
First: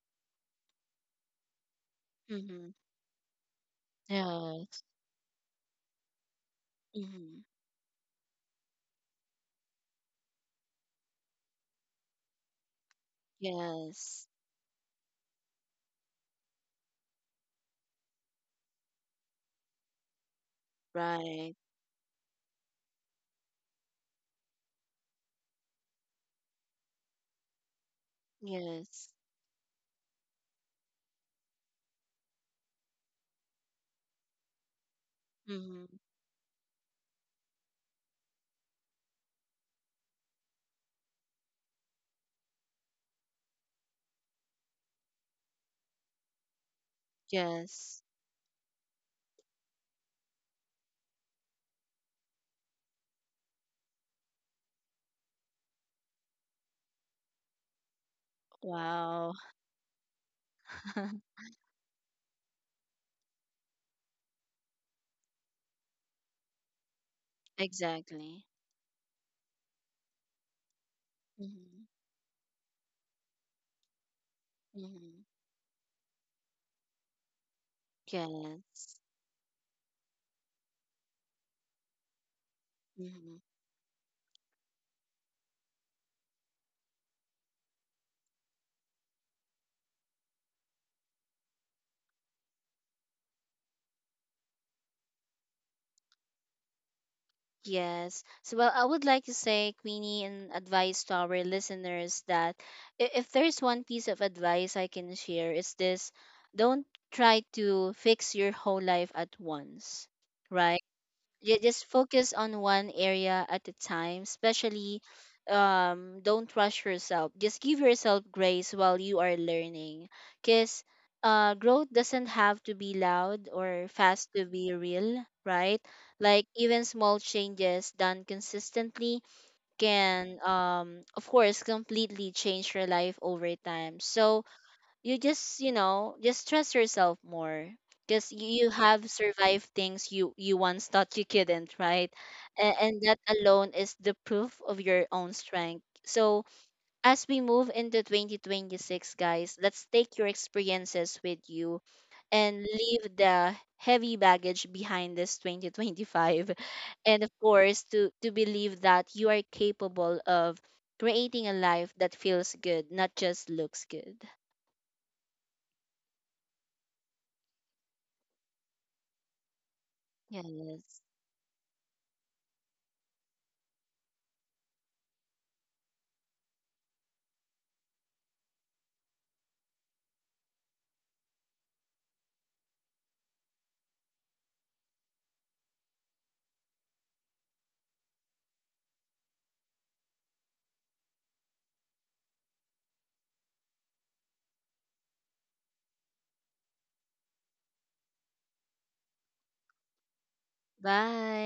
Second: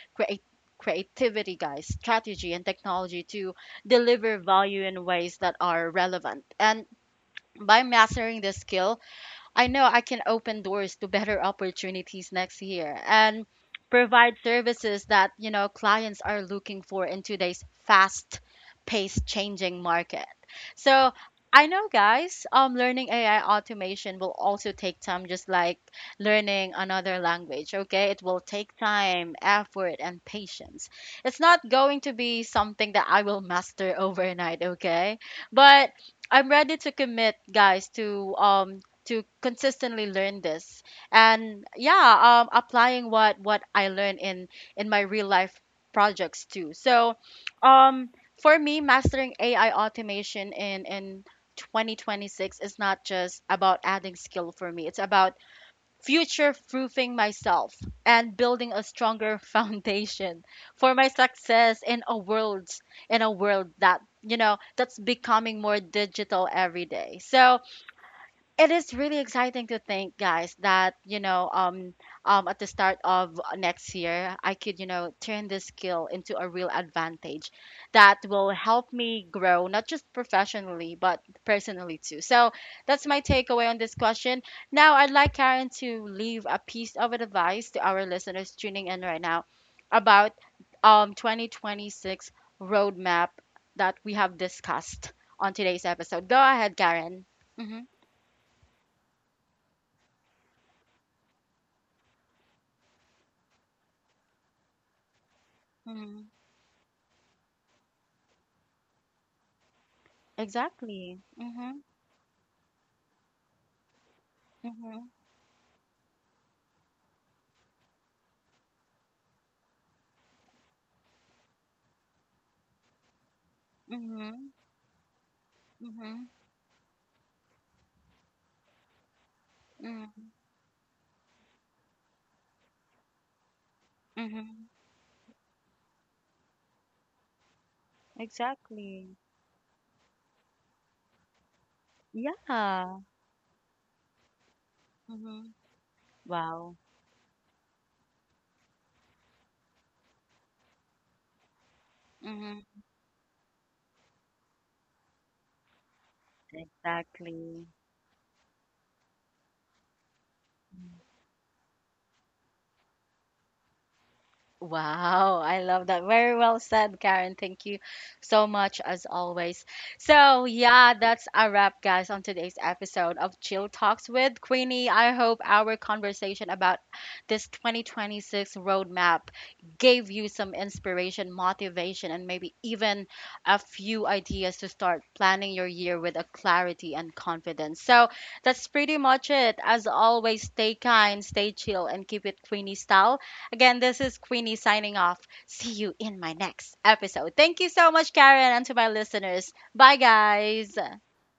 A: creativity, guys, strategy, and
B: Mm-hmm.
A: technology to deliver value
B: Yes.
A: in ways that are relevant. And
B: Mm-hmm.
A: by mastering this skill, I know I can open doors to better opportunities next year and
B: Yes.
A: provide services that, you know, clients are looking for in today's fast-paced changing market. So,
B: Right.
A: I know, guys, learning AI automation will also take time, just like learning another language, okay? It will take
B: Yes.
A: time, effort and patience. It's not going to be something that I will master overnight, okay? But
B: Mm-hmm.
A: I'm ready to commit, guys, to consistently learn this and yeah, applying what I learn in my real life projects too. So
B: Yes.
A: um for me, mastering AI automation in 2026 is not just about adding skill, for me it's about future proofing myself and building a
B: Wow.
A: stronger foundation for my success in a world, in a world that, you know, that's becoming more digital every day. So
B: Exactly.
A: it is really exciting to think, guys, that, you know,
B: Mm-hmm.
A: at the start of next year I could, you know,
B: Mm-hmm.
A: turn this skill into a real advantage that will help
B: Yes.
A: me grow, not just professionally but personally too. So that's my
B: Mm-hmm.
A: takeaway on this question. Now I'd like Karen to leave a piece of advice to our listeners tuning in right now about, 2026 roadmap that we have discussed on today's episode. Go ahead, Karen.
B: Yes. So, well, I would like to say, Queenie, and advice to our listeners that if there's one piece of advice I can share, is this:
A: Hmm.
B: don't try to fix your whole life at once, right?
A: Exactly.
B: You just
A: Mhm.
B: focus on one area at a time, especially,
A: Mhm.
B: don't rush yourself, just give yourself grace while you are learning. Because growth doesn't have to be loud or fast to
A: Mhm.
B: be real, right?
A: Mhm.
B: Like even small changes done consistently
A: Mhm.
B: can, of course, completely change your life over time. So
A: Mhm.
B: you just, you know, just trust yourself more, because you have
A: Exactly.
B: survived things you once thought you couldn't, right? And
A: Yeah.
B: that alone is the proof of your own
A: Mhm.
B: strength. So
A: Wow.
B: as we move into 2026, guys, let's take your experiences with you, and
A: Mhm.
B: leave the heavy baggage behind this 2025. And of
A: Exactly.
B: course, to believe that you are capable of creating a life that feels good, not just looks good.
A: Wow, I love that. Very well said, Karen. Thank you so much, as always. So, yeah,
B: Yes.
A: that's a wrap, guys, on today's episode of Chill Talks with Queenie. I hope our conversation about this 2026 roadmap gave you some inspiration, motivation, and maybe even a few ideas to start planning your year with a clarity and confidence. So, that's pretty much it. As always, stay kind, stay chill, and keep it Queenie style. Again, this is Queenie signing off. See you in my next episode. Thank you so much, Karen, and to my listeners. Bye, guys.
B: Bye.